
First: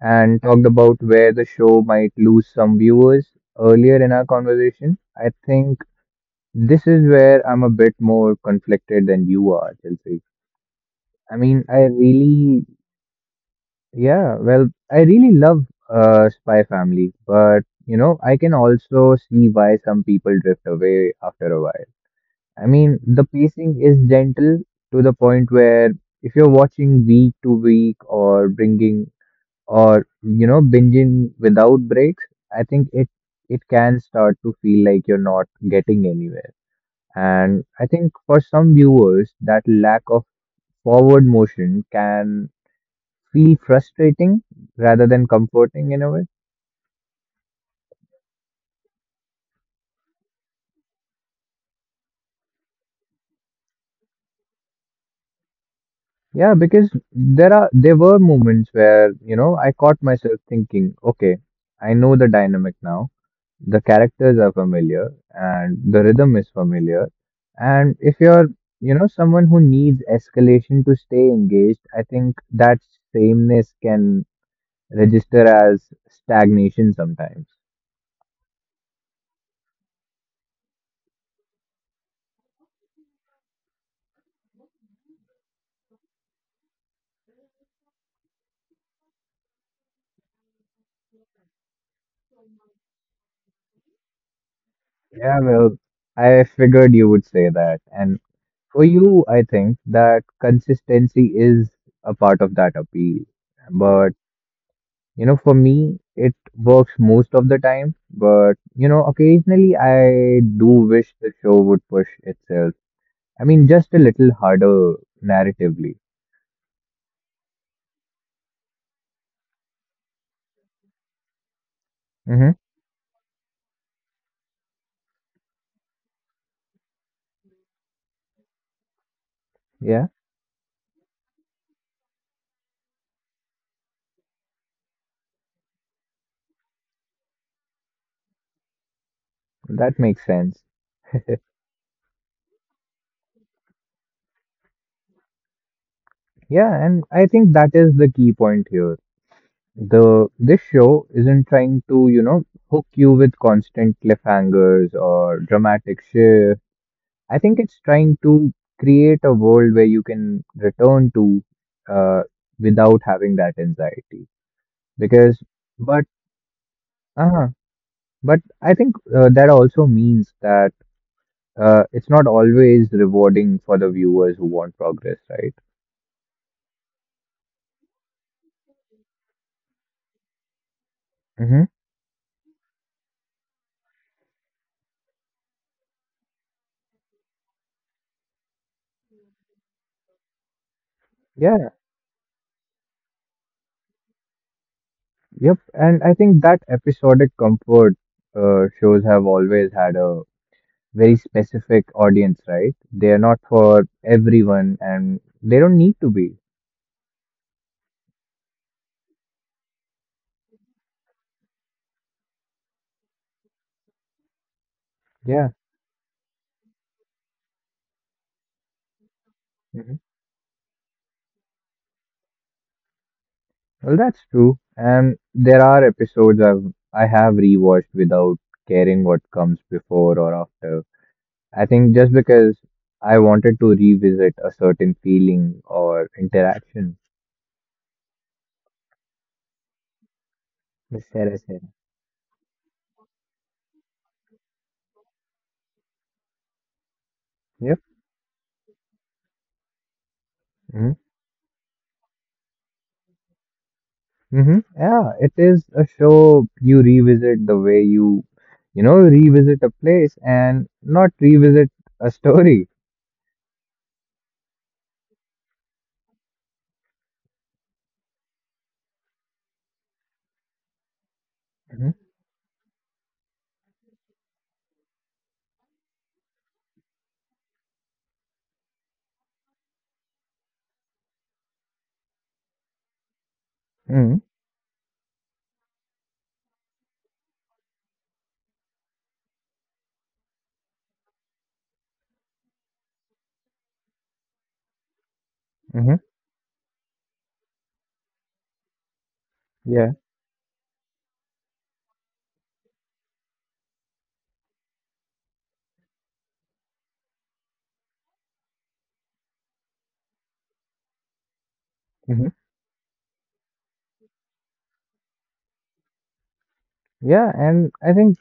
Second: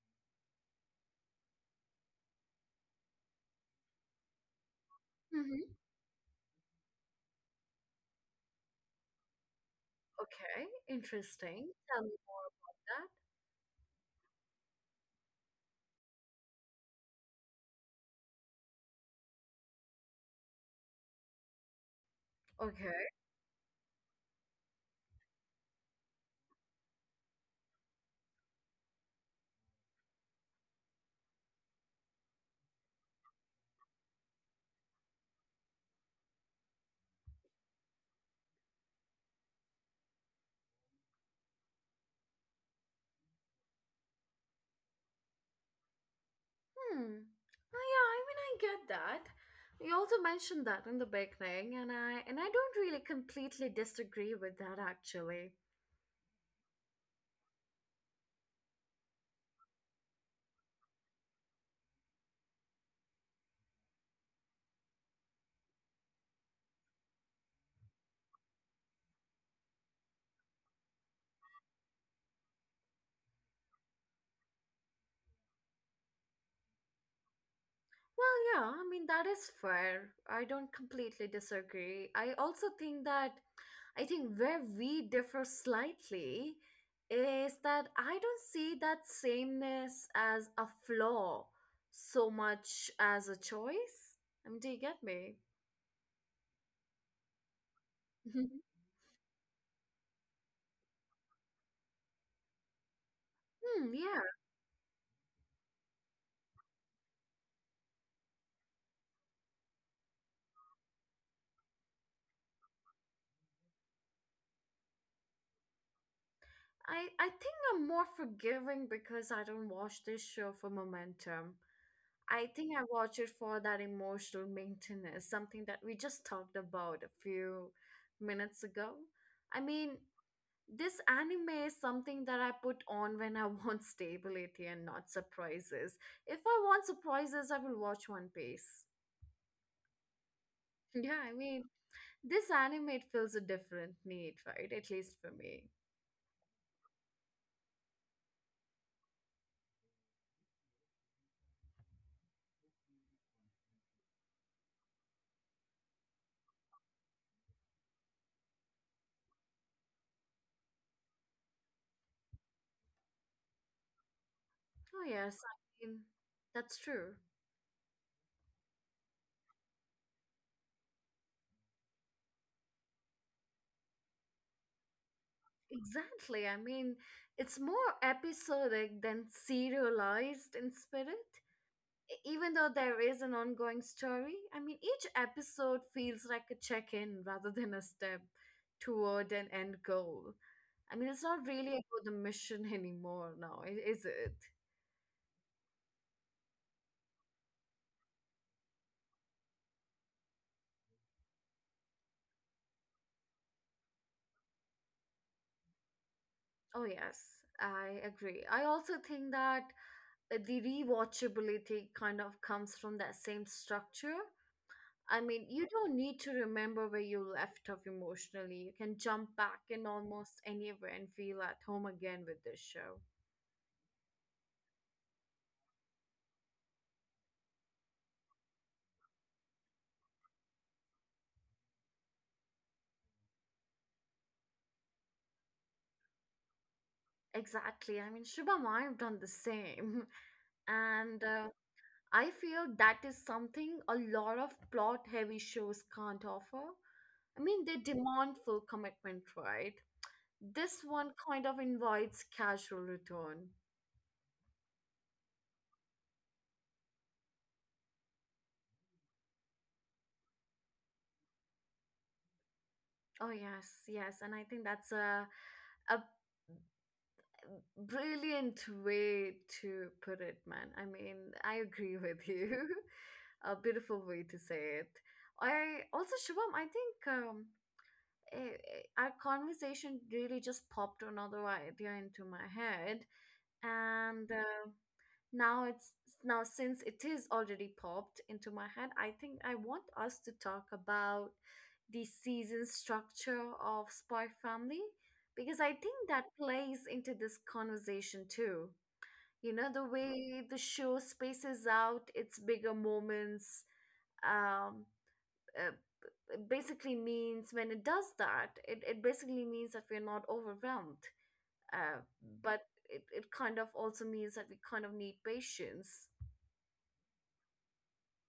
Speaker 2: and talked about where the show might lose some viewers earlier in our conversation, I
Speaker 1: Hmm.
Speaker 2: think this is where I'm a bit more conflicted than you are, Chelsea.
Speaker 1: Okay,
Speaker 2: I mean,
Speaker 1: interesting. Tell me more
Speaker 2: I really love Spy Family, but you know, I can also see why some people drift away after a while. I
Speaker 1: about that. Okay.
Speaker 2: mean, the pacing is gentle to the point where if you're watching week to week or bringing or binging without breaks, I think it can start to feel like you're not getting anywhere. And I think for some viewers, that lack of forward motion can feel frustrating rather than comforting in a way.
Speaker 1: Hmm. Oh, yeah, I mean, I get that. You also mentioned that in the beginning, and I don't really completely disagree with that actually.
Speaker 2: Yeah, because there were moments where, I caught myself thinking, okay, I know the dynamic now. The characters are familiar and the rhythm is familiar. And if you're, someone who needs escalation to stay engaged, I think that sameness can register as stagnation sometimes.
Speaker 1: Well, yeah, I mean that is fair. I don't completely disagree. I also think that I think where we differ slightly is that I don't see that sameness as a flaw so much as a choice. I mean, do you get me?
Speaker 2: Yeah, well, I figured you would say that. And for you, I think that consistency is a part of that appeal.
Speaker 1: Hmm, yeah.
Speaker 2: But for me, it works most of the time, but occasionally I do wish the show would push itself. I mean, just a little harder narratively.
Speaker 1: I think I'm more forgiving because I don't watch this show for momentum. I
Speaker 2: Mm-hmm.
Speaker 1: think I watch it for that emotional maintenance, something that we just talked about a few minutes ago. I mean,
Speaker 2: Yeah,
Speaker 1: this anime is something that I put on when I want stability and not surprises. If I want surprises, I will watch One Piece.
Speaker 2: that makes sense.
Speaker 1: Yeah, I mean, this anime it fills a different need, right? At least for me.
Speaker 2: Yeah, and I think that is the key point here. The This show isn't trying to, hook you with constant cliffhangers or dramatic shift. I think it's trying to create a world where you can return to uh, without having that anxiety.
Speaker 1: Oh, yes,
Speaker 2: Because
Speaker 1: I mean,
Speaker 2: but
Speaker 1: that's true.
Speaker 2: uh but I think that also means that it's not always rewarding for the viewers who want progress, right?
Speaker 1: Exactly. I mean, it's more episodic than serialized in spirit.
Speaker 2: hmm
Speaker 1: Even though there is an ongoing story, I mean, each episode feels like a check in rather than a step toward an end goal. I mean, it's not
Speaker 2: yeah
Speaker 1: really about the mission anymore now, is it?
Speaker 2: yep, and I think that episodic comfort shows have always had a very specific audience, right? They are not for everyone and they don't need to be.
Speaker 1: Oh, yes, I agree. I also think that the rewatchability kind of comes from that same structure. I mean,
Speaker 2: Yeah
Speaker 1: you don't need to remember where you left off emotionally. You can jump back in
Speaker 2: hmm
Speaker 1: almost anywhere and feel at home again with this show.
Speaker 2: well, that's true. And there are episodes I have rewatched without caring what comes before or after. I think just because I wanted to revisit a certain feeling or interaction.
Speaker 1: Exactly. I mean, Shubham, I've done the same.
Speaker 2: Miss
Speaker 1: And
Speaker 2: Sarah, Sarah.
Speaker 1: I feel that is something a lot of plot heavy shows can't offer. I mean, they
Speaker 2: Yep.
Speaker 1: demand full commitment, right? This
Speaker 2: Mm-hmm.
Speaker 1: one kind of invites casual return.
Speaker 2: Mm-hmm. Yeah, it is a show you revisit the way you, revisit a place and not revisit a story.
Speaker 1: Oh, yes, yes. And I think that's a brilliant way to put it, man. I mean, I agree
Speaker 2: Mm-hmm.
Speaker 1: with you. A beautiful way to say it. I also, Shubham, I think. Eh, our conversation really just popped another idea into my head,
Speaker 2: Mm-hmm.
Speaker 1: and now it's, now since it is already popped into my head, I think I want us to talk about the season structure of spy family, because I think
Speaker 2: Mm-hmm.
Speaker 1: that plays into this conversation too. You know, the
Speaker 2: Yeah.
Speaker 1: way the show spaces out its bigger moments, um uh, basically means when it does that, it basically means that we're not overwhelmed. Uh,
Speaker 2: Mm-hmm.
Speaker 1: but it kind of also means that we kind of need patience.
Speaker 2: Yeah, and I think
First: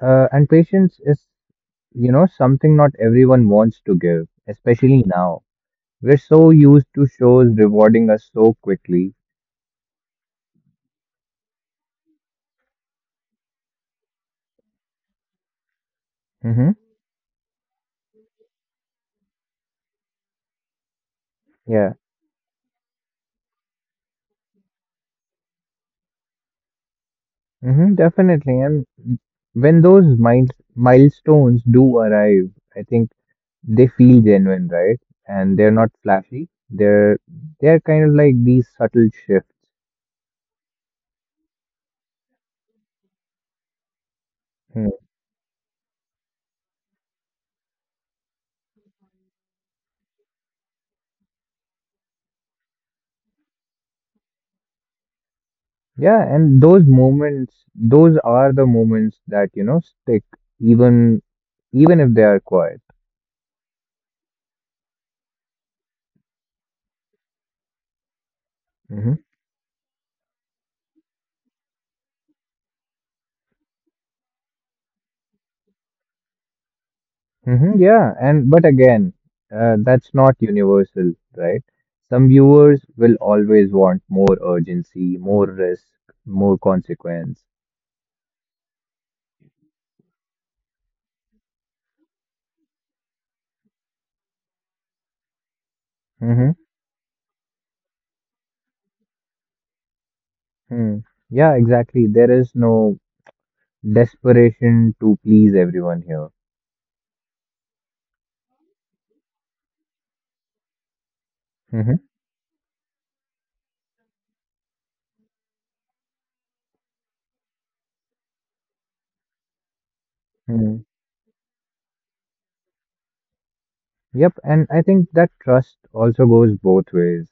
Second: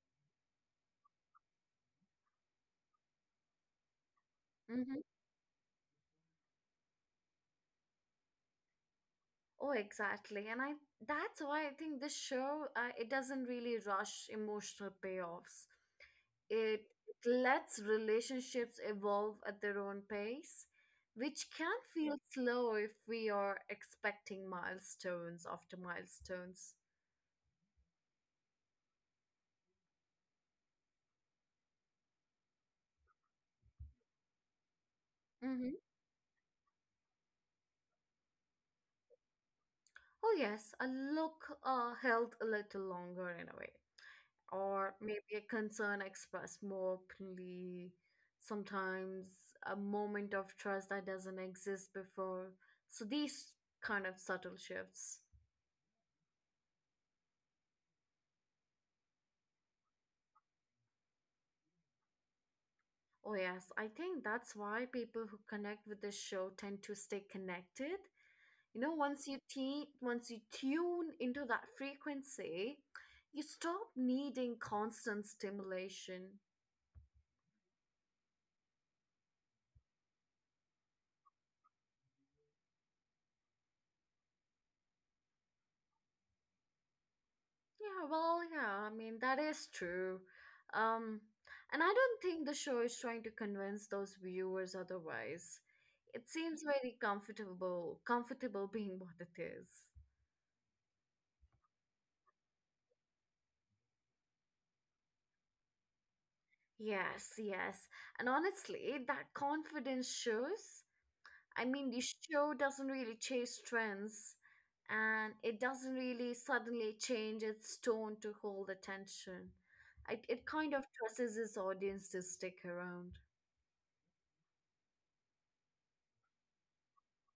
Speaker 2: and patience is, something not everyone wants to give,
Speaker 1: Hmm.
Speaker 2: especially now. We're so used to shows rewarding us so quickly.
Speaker 1: Oh, exactly. And I That's why I think this show it doesn't really rush emotional payoffs.
Speaker 2: Mm-hmm.
Speaker 1: It lets relationships evolve at their own pace, which can
Speaker 2: Yeah.
Speaker 1: feel slow if we are expecting milestones after milestones.
Speaker 2: hmm definitely. And when those mind milestones do arrive, I think they feel genuine, right? And they're not flashy. They're kind of like these subtle shifts.
Speaker 1: Oh, yes, a look held a little longer in a way,
Speaker 2: Hmm.
Speaker 1: or maybe a concern expressed more openly. Sometimes a moment of trust that doesn't exist before. So these kind of subtle shifts.
Speaker 2: Yeah, and those moments, those are the moments that, stick even if they are quiet.
Speaker 1: Oh, yes, I think that's why people who connect with this show tend to stay connected. You know,
Speaker 2: Mhm.
Speaker 1: once you tune into that frequency, you stop needing constant stimulation.
Speaker 2: hmm yeah, and but again, that's not universal, right? Some viewers will always want more urgency, more risk, more consequence.
Speaker 1: Yeah, well, yeah, I mean, that is true. Um, and I don't think the show is trying to convince those viewers otherwise. It
Speaker 2: Hmm.
Speaker 1: seems very comfortable, comfortable being what it is.
Speaker 2: Hmm. Yeah, exactly. There is no desperation to please everyone here.
Speaker 1: Yes, yes. And honestly, that confidence shows. I mean, the
Speaker 2: Hmm
Speaker 1: show doesn't really chase trends and it doesn't really suddenly change its tone to hold attention. It kind
Speaker 2: Hmm.
Speaker 1: of trusts its audience to stick around.
Speaker 2: Yep, and I think that trust also goes both ways.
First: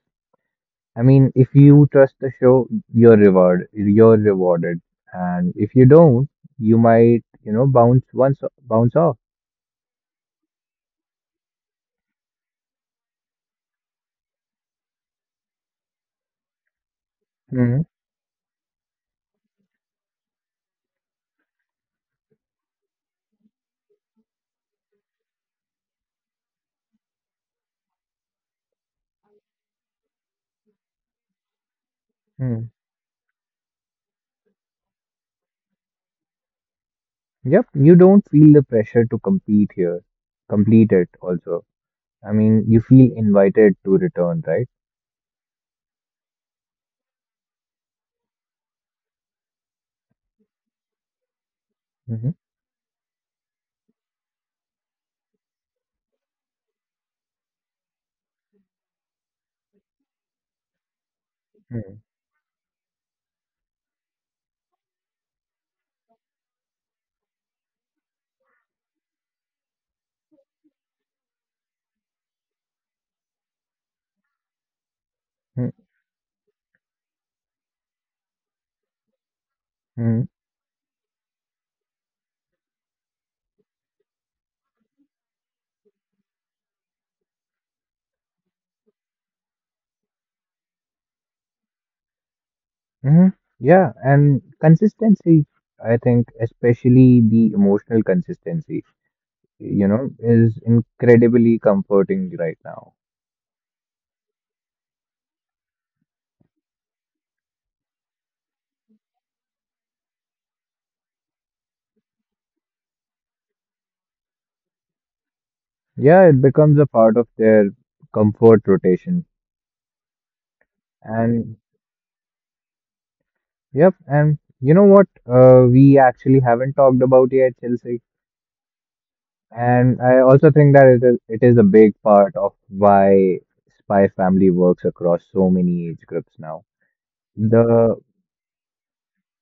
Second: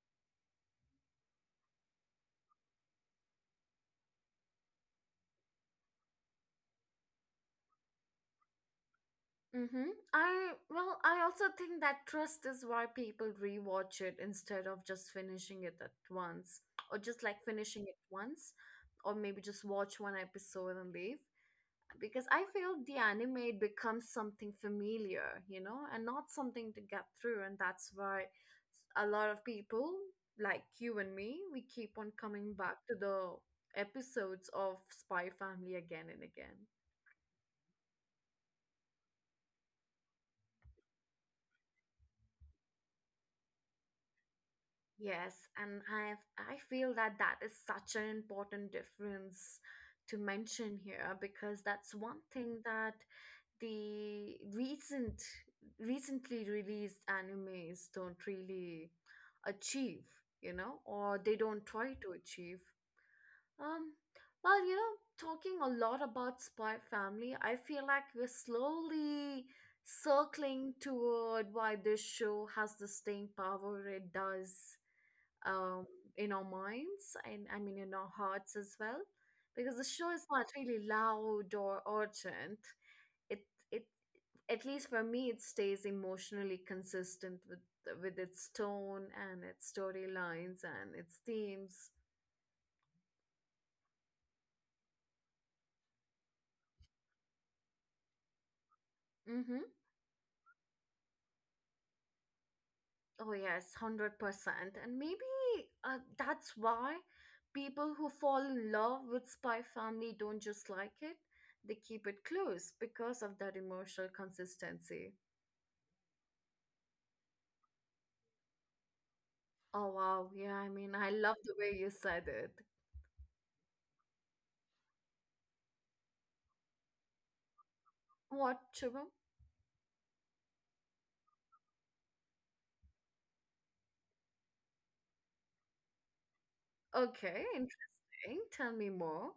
Speaker 2: I mean, if you trust the show, you're rewarded, and if you don't, you might, bounce off.
Speaker 1: Mm-hmm. I, well, I also think that trust is why people rewatch it instead of just finishing it at once, or just like
Speaker 2: Mm-hmm.
Speaker 1: finishing it once, or maybe just watch one episode and leave. Because I feel the anime becomes something familiar, you know, and not something to get through, and that's why a lot of people like you and me, we keep on coming
Speaker 2: hmm
Speaker 1: back to the episodes of Spy Family again and again.
Speaker 2: Yep, you don't feel the pressure to complete it also. I mean, you feel invited to return, right?
Speaker 1: Yes, and I feel that is such an important difference to mention here because that's one
Speaker 2: hmm
Speaker 1: thing that the recent, recently released animes don't really achieve, you know, or they don't try
Speaker 2: hmm
Speaker 1: to achieve. Um, well, you know, talking a lot about Spy Family, I feel like we're slowly circling toward why this show has the staying power it does, um, in our minds and I mean in our hearts as well, because the show
Speaker 2: hmm
Speaker 1: is not really loud or urgent. It it at least for me it stays emotionally consistent with its tone and its storylines and its themes.
Speaker 2: hmm Yeah, and consistency, I think, especially the emotional consistency,
Speaker 1: Mm-hmm.
Speaker 2: is incredibly comforting right now.
Speaker 1: Oh yes, 100%. And maybe that's why people who fall in love with Spy Family don't just like it; they keep it close because of that emotional consistency.
Speaker 2: Yeah, it becomes a part of their comfort rotation.
Speaker 1: Oh wow, yeah, I mean, I love
Speaker 2: And,
Speaker 1: the way you said it.
Speaker 2: yep, and you know what? We actually haven't talked about yet, Chelsea.
Speaker 1: What chubum?
Speaker 2: And I also think that it is a big part of why Spy Family works across so many age groups now.
Speaker 1: Okay,
Speaker 2: The
Speaker 1: interesting. Tell me more.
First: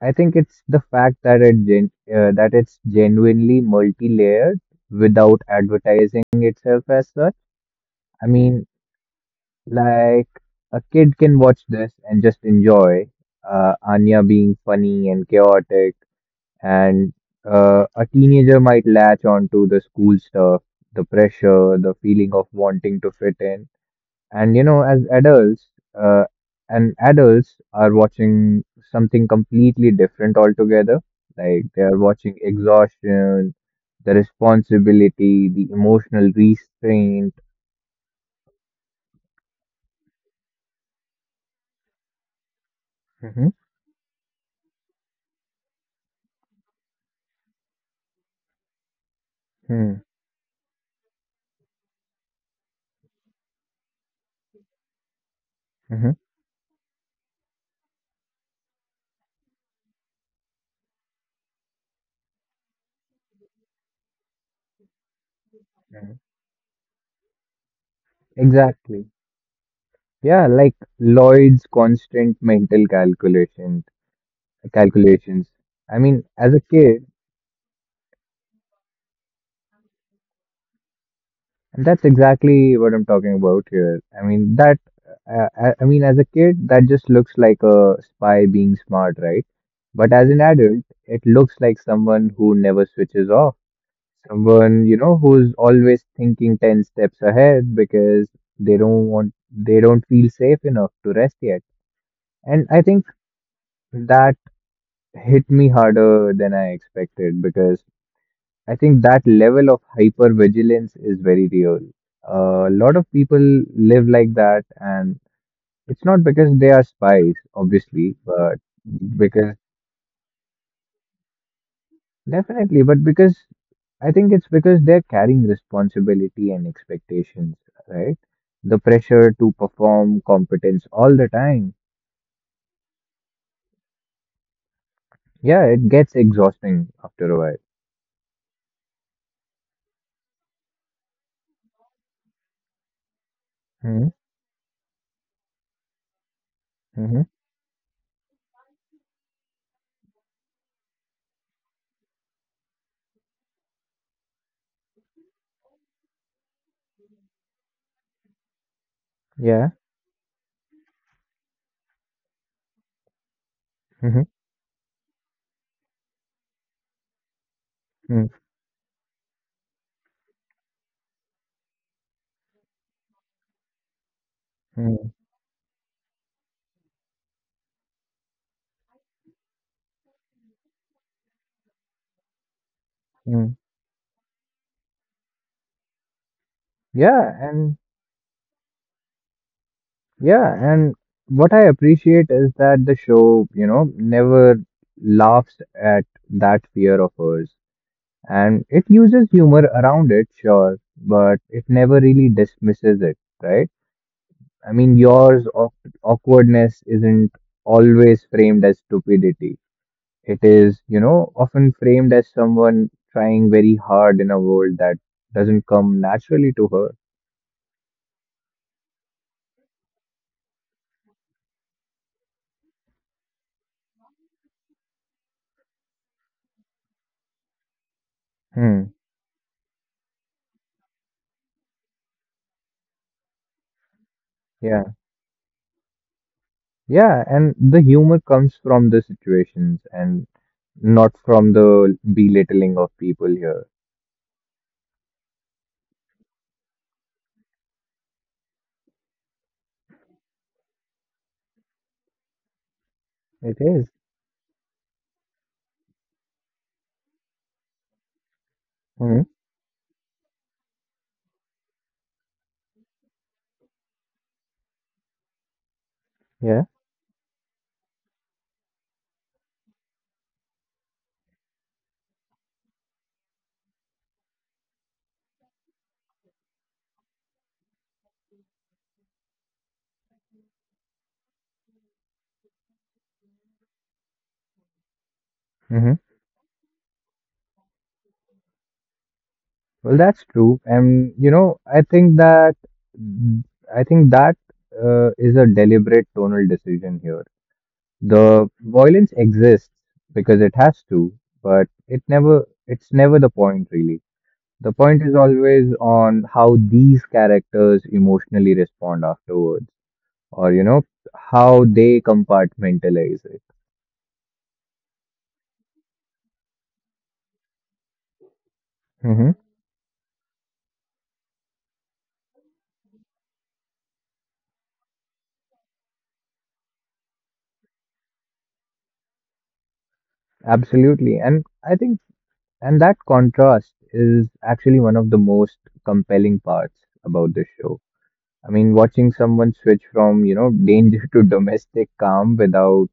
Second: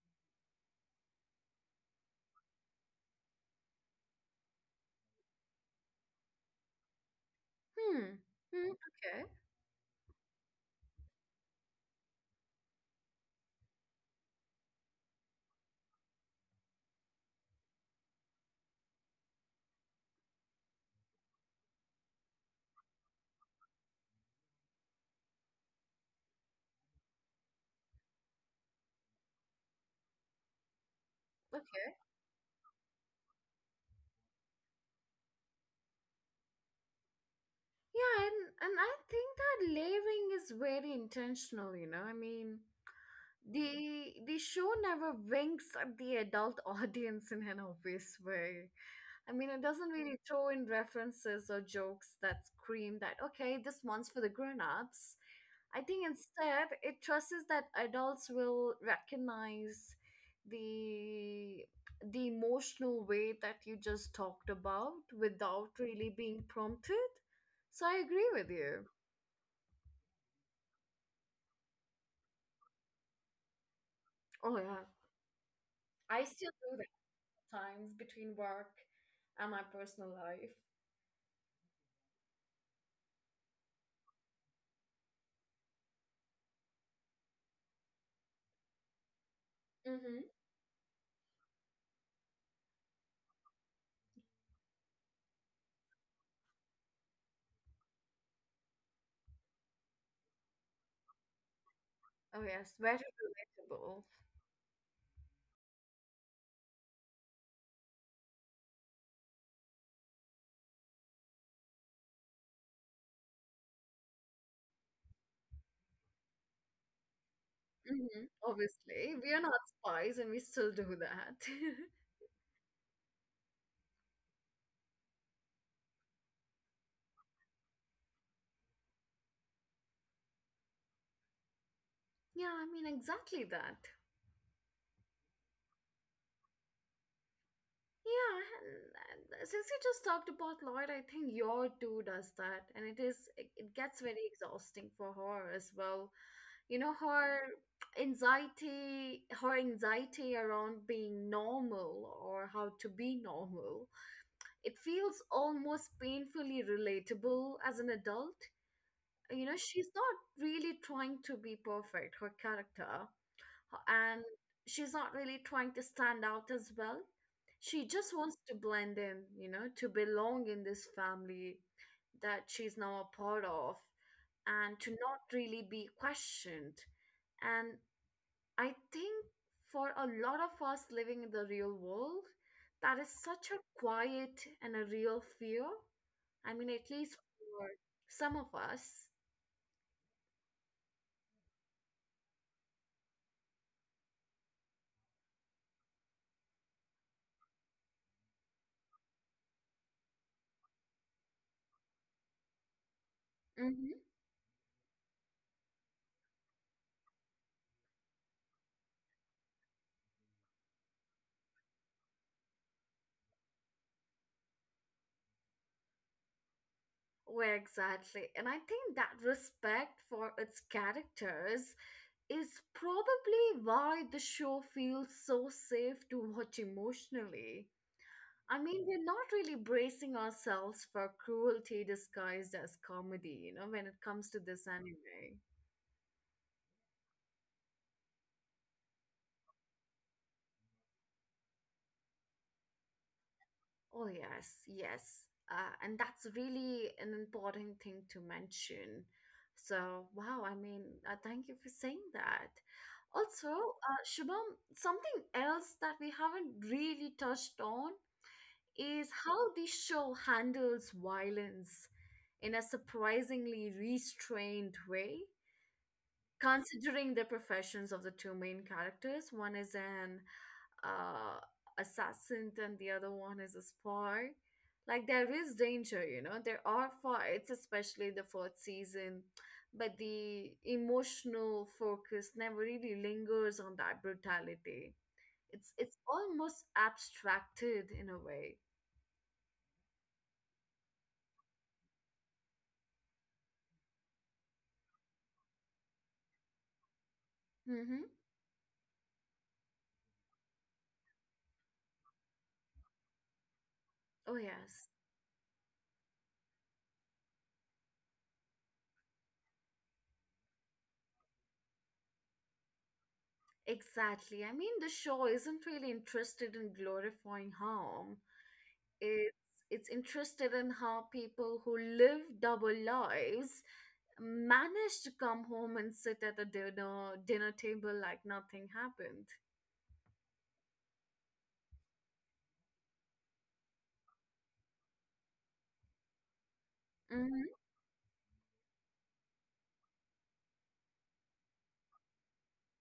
Speaker 2: I think it's the fact that that it's genuinely multi-layered without advertising itself as such.
Speaker 1: Hmm.
Speaker 2: I mean,
Speaker 1: Hmm. Okay.
Speaker 2: like a kid can watch this and just enjoy Anya being funny and chaotic, and a teenager might latch onto the school stuff, the pressure, the feeling of wanting to fit in. And you know, as adults, uh, and adults are watching something completely different altogether. Like they
Speaker 1: Okay.
Speaker 2: are watching exhaustion, the responsibility, the emotional restraint.
Speaker 1: Yeah, and I think that layering is very intentional, you know. I mean,
Speaker 2: Hmm
Speaker 1: the show never winks at the adult audience in an obvious way. I mean, it doesn't
Speaker 2: hmm
Speaker 1: really throw in references or jokes that scream that, okay, this one's for the grown-ups. I think
Speaker 2: hmm
Speaker 1: instead it trusts that adults will recognize the emotional way that you just talked about without really
Speaker 2: hmm
Speaker 1: being prompted. So I agree with you.
Speaker 2: Exactly. Yeah, like Lloyd's constant mental calculation
Speaker 1: Oh yeah.
Speaker 2: calculations. I
Speaker 1: I
Speaker 2: mean,
Speaker 1: still
Speaker 2: as a
Speaker 1: do that
Speaker 2: kid,
Speaker 1: at times between work and my personal life.
Speaker 2: and that's exactly what I'm talking about here. I mean, that, I mean, as a kid, that just looks like a spy being smart, right? But
Speaker 1: Mm-hmm.
Speaker 2: as an adult, it looks like someone who never switches off. Someone, you know, who's always thinking 10 steps ahead because they don't feel safe enough to rest yet.
Speaker 1: Oh
Speaker 2: And
Speaker 1: yes,
Speaker 2: I
Speaker 1: very
Speaker 2: think
Speaker 1: relatable.
Speaker 2: that hit me harder than I expected because I think that level of hypervigilance is very real. A lot of people live like that, and it's not because they are spies, obviously,
Speaker 1: Mm-hmm.
Speaker 2: but
Speaker 1: Obviously, we are
Speaker 2: because
Speaker 1: not spies and we still do that.
Speaker 2: because I think it's because they're carrying responsibility and expectations, right? The pressure to perform competence all the time.
Speaker 1: Yeah, I mean exactly that.
Speaker 2: Yeah, it gets exhausting after a while.
Speaker 1: Yeah, and since you just talked about Lloyd, I think your too does that, and it is it gets
Speaker 2: Mm-hmm.
Speaker 1: very exhausting for her as well. You know,
Speaker 2: Mm-hmm.
Speaker 1: her anxiety around being normal or how to be normal, it feels almost painfully relatable as an adult. You know,
Speaker 2: Yeah.
Speaker 1: she's not really trying to be perfect, her character,
Speaker 2: Mm-hmm.
Speaker 1: and she's not really trying to stand out as well. She just
Speaker 2: Mm-hmm.
Speaker 1: wants to blend in, you know, to belong in this family that she's now a part of and to not really be questioned. And I think for a lot of us living in the real world, that is
Speaker 2: Mm-hmm.
Speaker 1: such a quiet and a real fear. I mean, at least
Speaker 2: Yeah,
Speaker 1: for
Speaker 2: and
Speaker 1: some of us.
Speaker 2: Yeah, and what I appreciate is that the show, never laughs at that fear of hers. And it uses humor around it, sure, but it never really dismisses it, right?
Speaker 1: Mm-hmm.
Speaker 2: I mean, awkwardness isn't always framed as stupidity. It is, often framed as someone trying very hard in a world that doesn't come naturally to her.
Speaker 1: Where exactly. And I think that respect for its characters is probably why the show feels so safe to watch emotionally. I
Speaker 2: Hmm.
Speaker 1: mean, we're not really bracing ourselves for cruelty disguised as comedy, you know, when it comes to this
Speaker 2: Yeah.
Speaker 1: anime.
Speaker 2: Yeah, and the humor comes from the situations and not from the belittling of people here.
Speaker 1: Oh, yes, yes. And that's really an important thing to mention. So, wow, I mean, thank you for saying that.
Speaker 2: It
Speaker 1: Also,
Speaker 2: is.
Speaker 1: Shubham, something else that we haven't really touched on is
Speaker 2: Hmm
Speaker 1: how the show handles violence in a surprisingly restrained way,
Speaker 2: Yeah.
Speaker 1: considering the professions of the two main characters. One is an uh, assassin and the other one is a spy. Like there is danger, you know. There are fights, especially the fourth season, but the emotional focus never really lingers on that brutality. It's
Speaker 2: hmm
Speaker 1: it's almost abstracted in a way.
Speaker 2: Well, that's true. And, I think that is a deliberate tonal decision here.
Speaker 1: Mm-hmm.
Speaker 2: The violence exists because it has to, but it's never the point really.
Speaker 1: Oh,
Speaker 2: The
Speaker 1: yes,
Speaker 2: point is always on how these characters emotionally respond afterwards, or you know, how they compartmentalize it.
Speaker 1: exactly. I mean, the show isn't really interested in glorifying harm.
Speaker 2: Hmm
Speaker 1: It's it's interested in how people who live double lives manage to come home and sit at a dinner table like nothing happened.
Speaker 2: absolutely. And I think and that contrast is actually one of the most compelling parts about this
Speaker 1: Hmm.
Speaker 2: show. I mean, watching someone switch from, you know, danger to domestic calm without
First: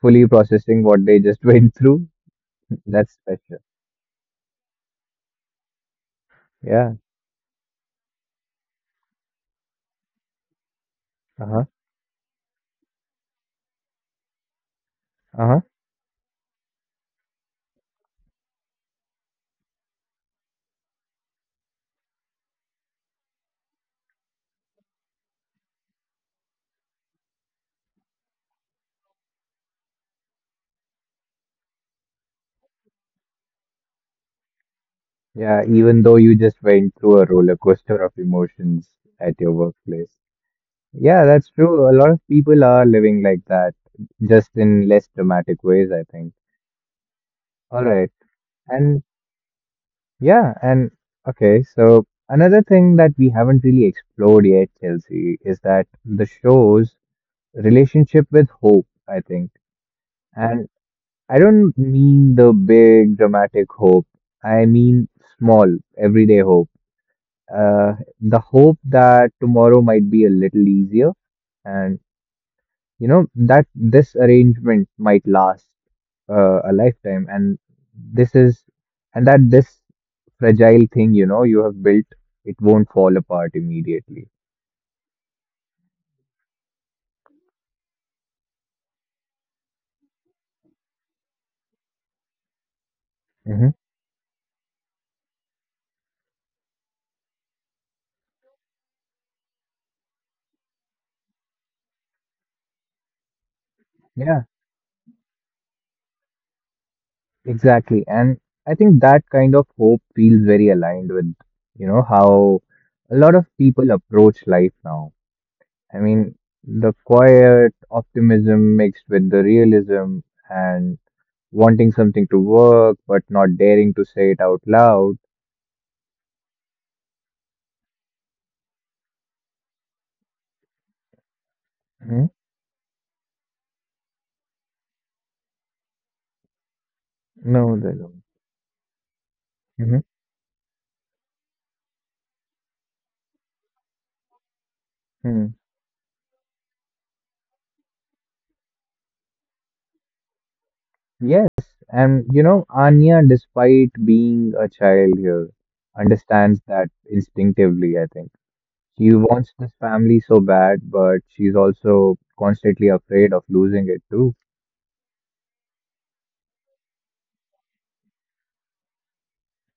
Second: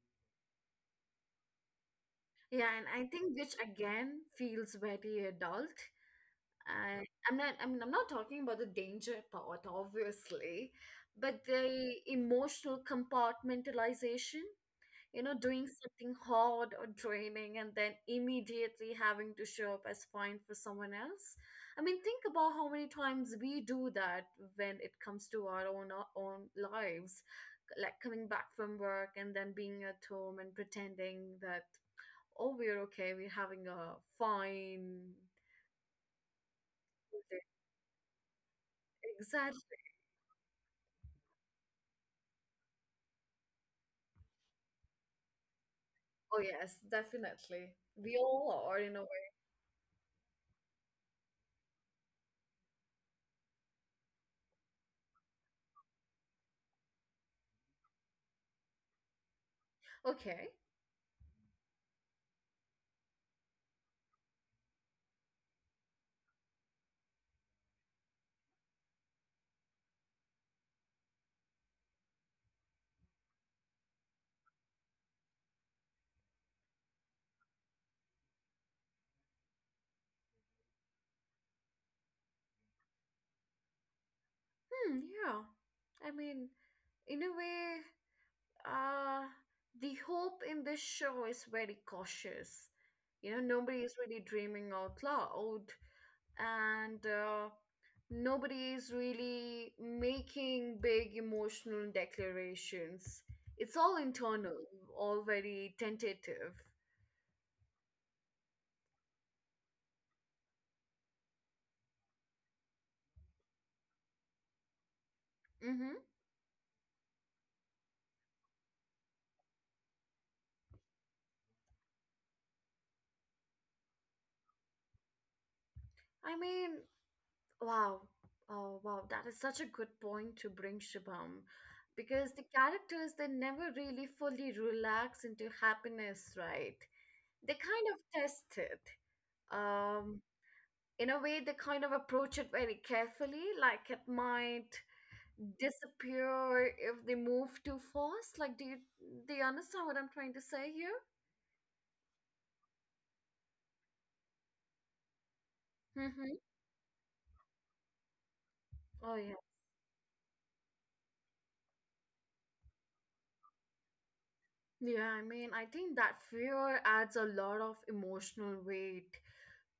Speaker 2: fully processing what they just went through.
Speaker 1: Yeah, and I
Speaker 2: That's
Speaker 1: think which
Speaker 2: special.
Speaker 1: again feels very adult.
Speaker 2: Yeah.
Speaker 1: And I'm not. I mean, I'm not talking about the danger part, obviously, but
Speaker 2: Uh-huh.
Speaker 1: the emotional compartmentalization. You know,
Speaker 2: Uh-huh.
Speaker 1: doing something hard or draining and then immediately having to show up as fine for someone else. I mean, think about how many times we do that when it comes to our own lives, like coming back from work and then being at home and pretending that oh we're okay, we're having a fine.
Speaker 2: Yeah, even though you just went through a roller coaster of emotions at your
Speaker 1: Exactly.
Speaker 2: workplace. Yeah, that's true. A lot of people are living like that, just in less dramatic ways, I think.
Speaker 1: Oh yes, definitely.
Speaker 2: All right.
Speaker 1: We all are in a
Speaker 2: And
Speaker 1: way.
Speaker 2: yeah, and okay, so another thing that we haven't really explored yet, Chelsea, is that the show's relationship with hope, I think.
Speaker 1: Okay.
Speaker 2: And I don't mean the big dramatic hope. I mean small, everyday hope. Uh, the hope that tomorrow might be a little easier, and that this arrangement might last a lifetime, this is and that this fragile thing, you have built, it won't fall apart immediately.
Speaker 1: Hmm. Yeah. I mean, in a way, uh the hope in this show is very cautious. You know,
Speaker 2: Hmm
Speaker 1: nobody is really dreaming out loud, and nobody is really making big emotional declarations. It's all
Speaker 2: yeah,
Speaker 1: internal, all very tentative.
Speaker 2: exactly. And I think that kind of hope feels very aligned with, how a lot of people approach life now.
Speaker 1: Mm-hmm.
Speaker 2: I mean, the quiet optimism mixed with the realism, and wanting something to work but not daring to say it out loud.
Speaker 1: I mean, wow. Oh, wow. That is such a good point to bring, Shubham. Because the characters, they never really fully relax into happiness, right? They
Speaker 2: No,
Speaker 1: kind
Speaker 2: they
Speaker 1: of
Speaker 2: don't.
Speaker 1: test it.
Speaker 2: Mhm.
Speaker 1: Um, in a way, they kind of approach it very carefully. Like it might
Speaker 2: mhm.
Speaker 1: disappear if they move too fast. Like, do you understand what I'm trying to say here?
Speaker 2: Yes, and you know, Anya, despite being a child here,
Speaker 1: Mm-hmm.
Speaker 2: understands that instinctively, I think. She
Speaker 1: Oh yeah,
Speaker 2: wants this family so bad, but she's also constantly afraid of losing it too.
Speaker 1: yeah. I mean, I think that fear adds a lot of emotional weight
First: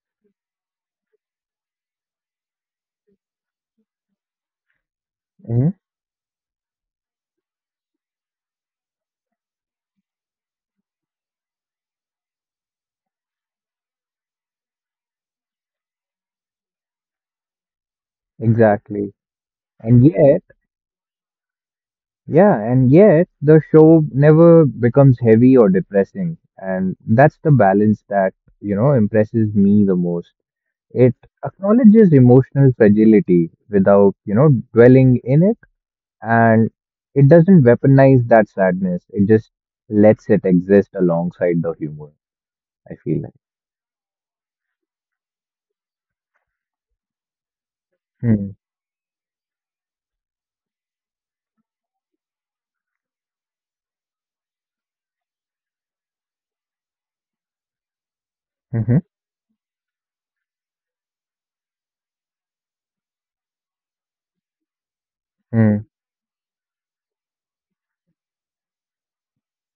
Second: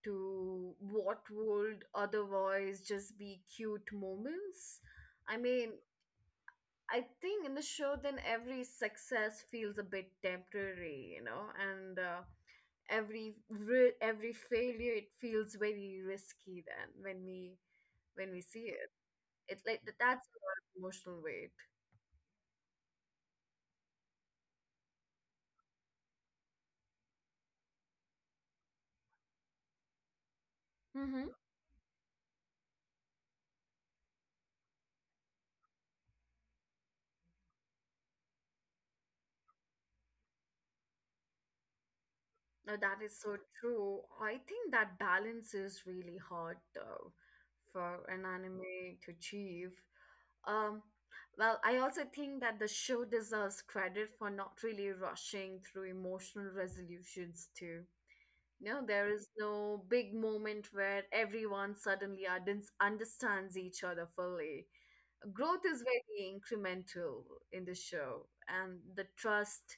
Speaker 1: to what would otherwise just be cute moments. I mean,
Speaker 2: Hmm
Speaker 1: I think in the show, then every success feels a bit temporary, you know, and every failure it feels very risky. Then when we see it,
Speaker 2: Exactly.
Speaker 1: it like
Speaker 2: And
Speaker 1: that's a
Speaker 2: yet,
Speaker 1: lot of emotional weight.
Speaker 2: yeah, and yet the show never becomes heavy or depressing. And that's the balance that, impresses me the most. It acknowledges emotional fragility without, dwelling in it, and it doesn't weaponize that sadness. It just lets it exist alongside the humor,
Speaker 1: No,
Speaker 2: I
Speaker 1: that is
Speaker 2: feel like.
Speaker 1: so true. I think that balance is really hard though for an
Speaker 2: Hmm.
Speaker 1: anime to achieve. Um, well, I also think that the show deserves credit for not really rushing through emotional resolutions too. No,
Speaker 2: Mm-hmm.
Speaker 1: there is no big moment where everyone suddenly understands each other fully. Growth is
Speaker 2: Mm.
Speaker 1: very incremental in the show, and the trust,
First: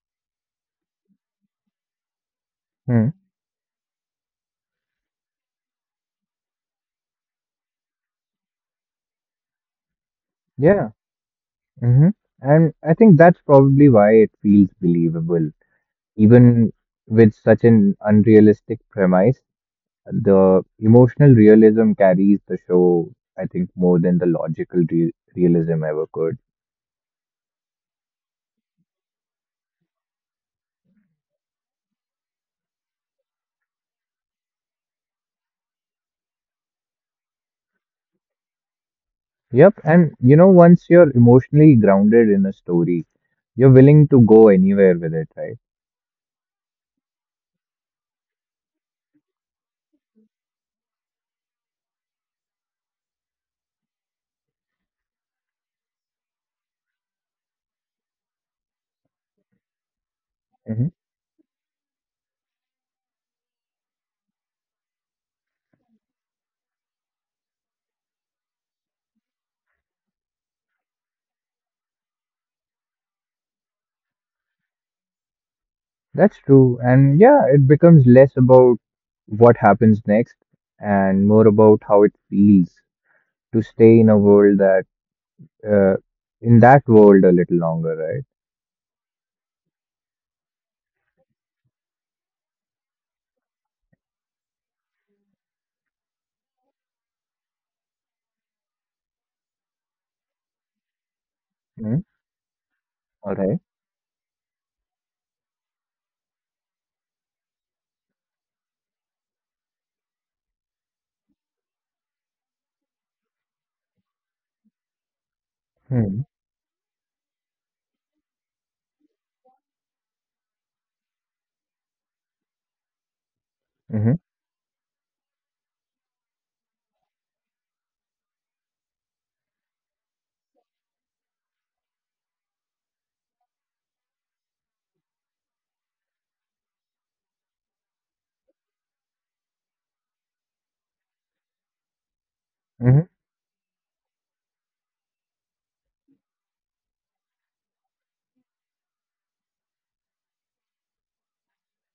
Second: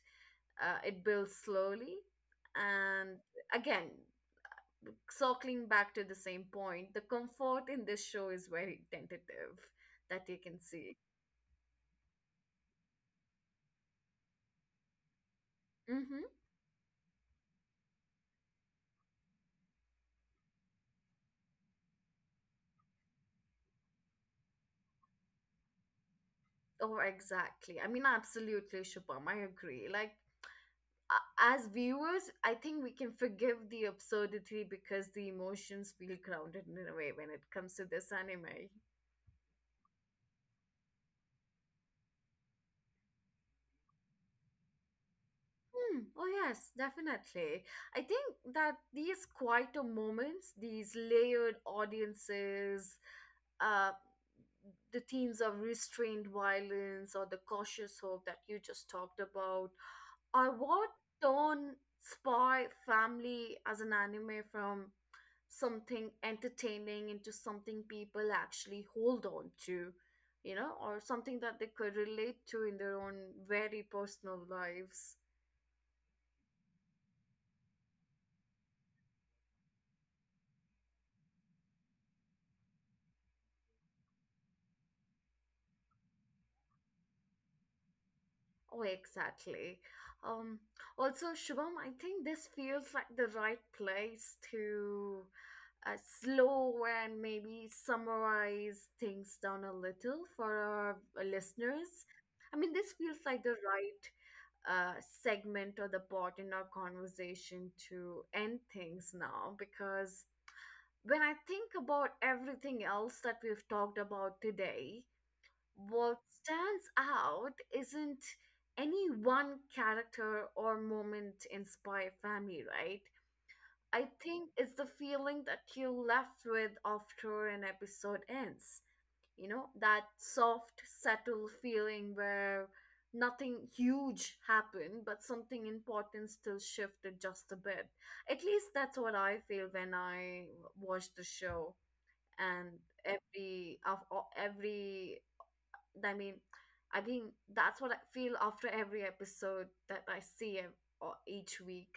Speaker 1: it builds slowly,
Speaker 2: Mm.
Speaker 1: and again circling back to the same point, the comfort in this show is very tentative, that you can
Speaker 2: Yeah.
Speaker 1: see.
Speaker 2: Mm-hmm. And I think that's probably why it feels believable.
Speaker 1: Mm-hmm.
Speaker 2: Even with such an unrealistic premise, the emotional realism carries the show, I think, more than the realism ever could.
Speaker 1: Oh exactly, I mean absolutely, Shubham, I agree. Like as viewers I think we can forgive the absurdity because the emotions feel grounded in a way when it comes to this anime.
Speaker 2: Yep, and you know, once you're emotionally grounded in a story, you're willing to go anywhere with it, right?
Speaker 1: Hmm. Oh, yes, definitely. I think that these quieter moments, these layered audiences, uh, the themes of restrained violence or the cautious hope that you just talked about, are
Speaker 2: hmm
Speaker 1: what turn Spy Family as an anime from something entertaining into something people actually hold on to, you know, or something that they could relate to in their own very personal lives.
Speaker 2: That's true. And yeah, it becomes less about what happens next and more about how it feels to stay uh, in that world a little longer,
Speaker 1: Oh, exactly. Um, Also, Shubham, I think this feels like the right place to slow and maybe summarize things down a little for our
Speaker 2: right?
Speaker 1: listeners. I mean, this feels
Speaker 2: All
Speaker 1: like the
Speaker 2: right.
Speaker 1: right segment or the part in our conversation to end things now, because when I think about everything else that we've talked about today,
Speaker 2: All
Speaker 1: what
Speaker 2: hmm
Speaker 1: stands out isn't any one character or moment in Spy Family, right? I
Speaker 2: Mm-hmm.
Speaker 1: think it's the feeling that you're left with after an episode ends. You know, that soft, subtle feeling where nothing huge happened, but something important still shifted just a bit. At least that's what I feel when I watch the show, and
Speaker 2: Mm-hmm.
Speaker 1: every of every I mean, I think that's what I feel after every episode that I see, or each week.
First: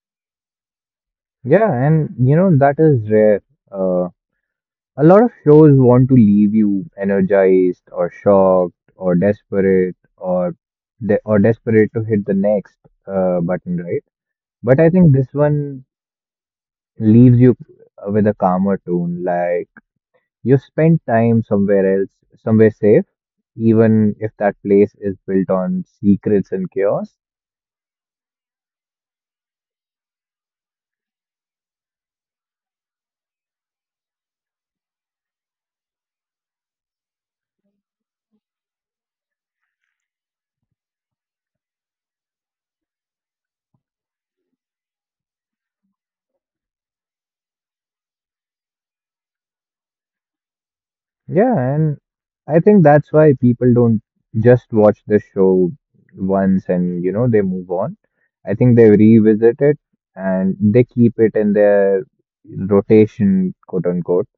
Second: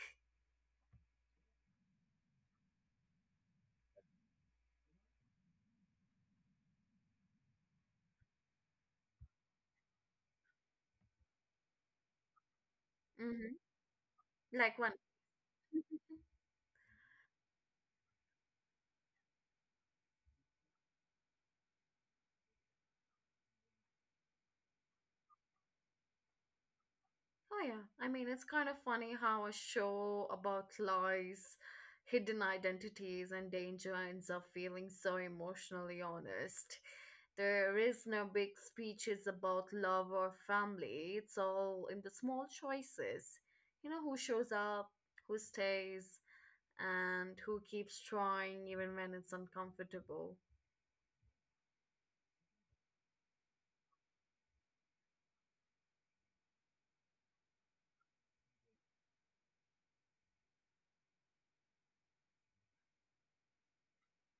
Speaker 2: Yeah, and you know, that is rare. Um, A lot of shows want to leave you energized or shocked or desperate or desperate to hit the next
Speaker 1: Hmm.
Speaker 2: button, right?
Speaker 1: Like
Speaker 2: But I
Speaker 1: when,
Speaker 2: think this one leaves you with a calmer tone, like you spent time somewhere else, somewhere safe, even if that place is built on secrets and chaos.
Speaker 1: oh yeah, I mean, it's kind of funny how a show about lies, hidden identities, and danger ends up feeling so emotionally honest. There is no big speeches about love or family. It's all in the small choices. You know, who shows up, who stays, and who keeps trying even when it's uncomfortable.
Speaker 2: Yeah, and I think that's why people don't just watch the show once and, they move on. I think they revisit it and they keep it in their rotation, quote unquote.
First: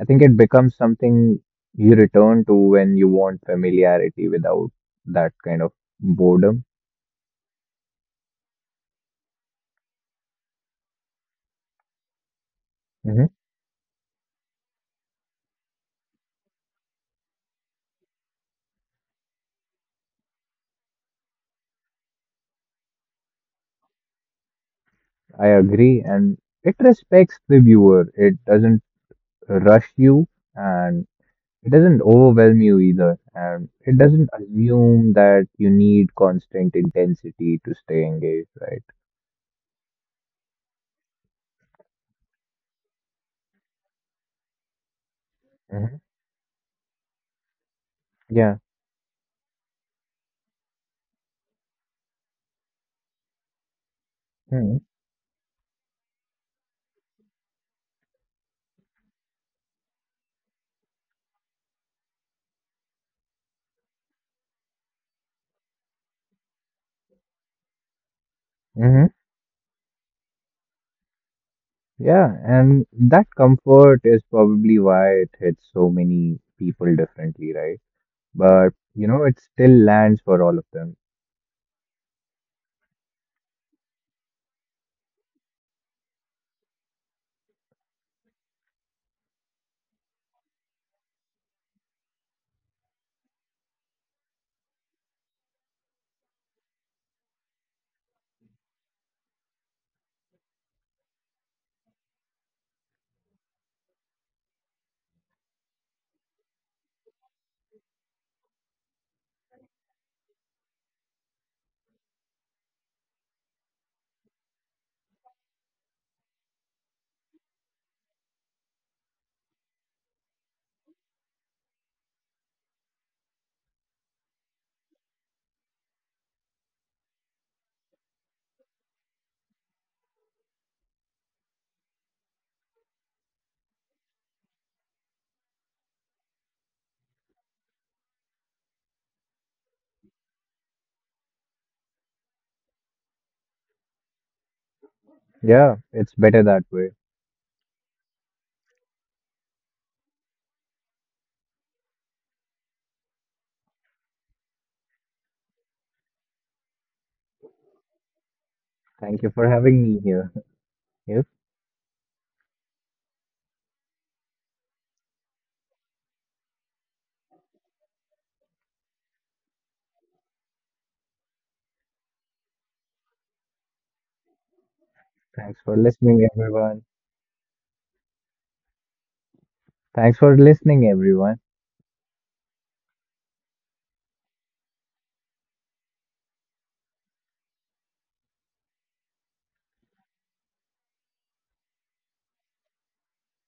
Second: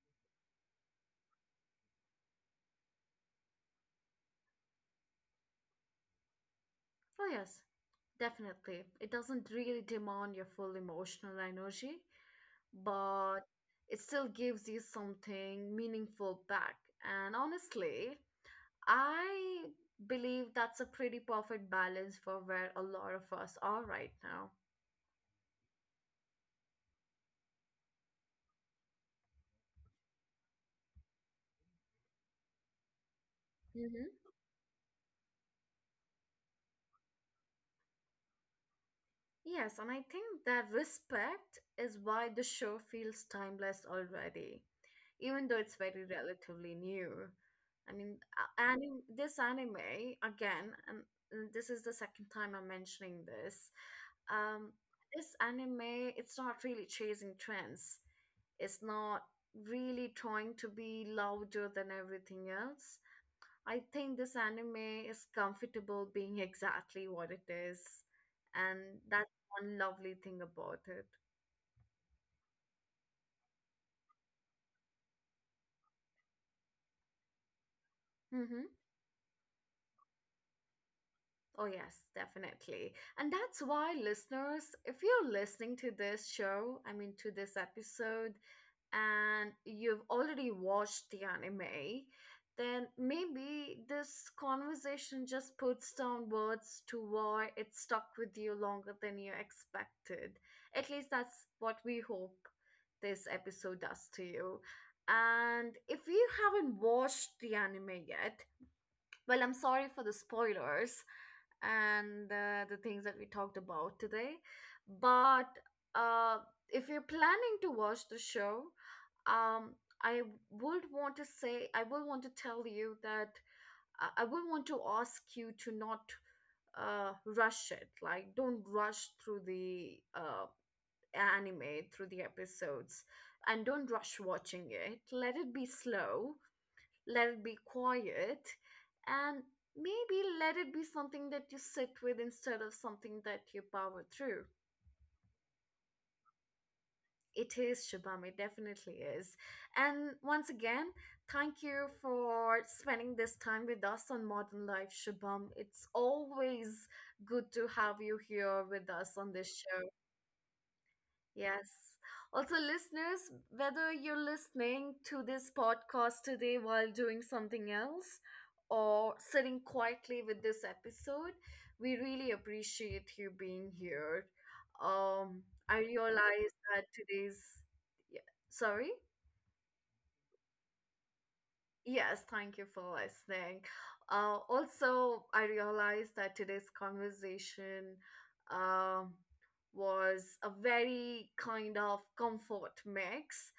Speaker 2: I think it becomes something you return to when you want familiarity without that kind of boredom.
Speaker 1: Oh, yes, definitely. It doesn't really demand your full emotional energy,
Speaker 2: Hmm
Speaker 1: but it still gives you something meaningful back. And honestly, I believe that's a pretty perfect balance for where a lot of us are right now.
Speaker 2: I agree. And it respects the viewer, it doesn't rush you. And it doesn't overwhelm you either, and it doesn't assume that you need constant intensity to stay engaged, right?
Speaker 1: Yes, and I think that respect is why the show feels timeless already, even though it's
Speaker 2: hmm
Speaker 1: very relatively new. I mean,
Speaker 2: Yeah.
Speaker 1: this anime, again, and this is the second time I'm mentioning this. Um,
Speaker 2: Hmm.
Speaker 1: this anime, it's not really chasing trends. It's not really trying to be louder than everything else. I think this anime is comfortable being exactly what it is, and
Speaker 2: Mm-hmm.
Speaker 1: that's one lovely thing about it.
Speaker 2: Yeah, and that comfort is probably why it hits so many people differently, right?
Speaker 1: Mm-hmm.
Speaker 2: But you know, it still lands for all of them.
Speaker 1: Oh, yes, definitely. And that's why, listeners, if you're listening to this show, I mean, to this episode, and you've already watched the anime, then maybe this conversation just puts down words to why it stuck with you longer than you expected. At least that's what we hope this episode does to you. And if you haven't watched the anime yet, well, I'm sorry for the spoilers, and the things that we talked about today. But uh, if you're planning to watch the show, um, I would want to say, I will want to tell you that I will want to ask you to not rush it. Like, don't rush through the anime, through the episodes, and don't rush watching it. Let it be slow, let it be quiet, and maybe let it be something that you sit with instead of something that you power through.
Speaker 2: Yeah, it's better that way.
Speaker 1: It is, Shubham, it definitely is. And once again, thank you for spending this time with us on Modern Life, Shubham. It's always good to have you here with us
Speaker 2: Thank
Speaker 1: on
Speaker 2: you for
Speaker 1: this show.
Speaker 2: having me here. Yep.
Speaker 1: Yes. Also, listeners, whether you're listening to this podcast today while doing something else or sitting quietly with this episode, we really appreciate you being here. Um,
Speaker 2: Thanks
Speaker 1: I
Speaker 2: for listening,
Speaker 1: realize that
Speaker 2: everyone.
Speaker 1: today's, yeah, sorry?
Speaker 2: Thanks for listening, everyone.
Speaker 1: Yes, thank you for listening. Also, I realized that today's conversation um, was a very kind of comfort mix.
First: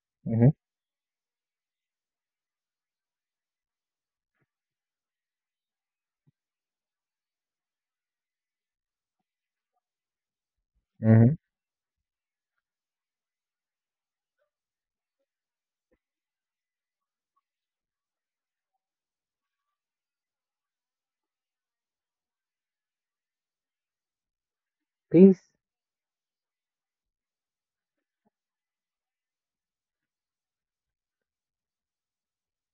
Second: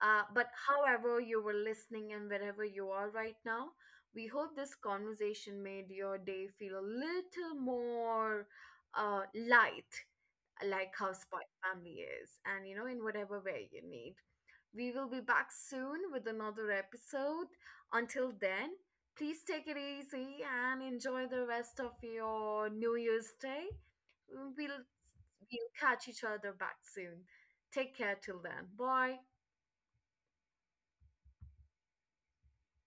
Speaker 1: But
Speaker 2: Mm-hmm.
Speaker 1: however, you were listening and wherever you are right now, we hope this conversation made your day feel a little more light, like how
Speaker 2: Mm-hmm.
Speaker 1: Spy Family is, and you know, in whatever way you need. We will be back soon with another episode. Until then, please take it easy and enjoy the rest of your New Year's Day. We'll
Speaker 2: Peace.
Speaker 1: catch each other back soon. Take care till then. Bye.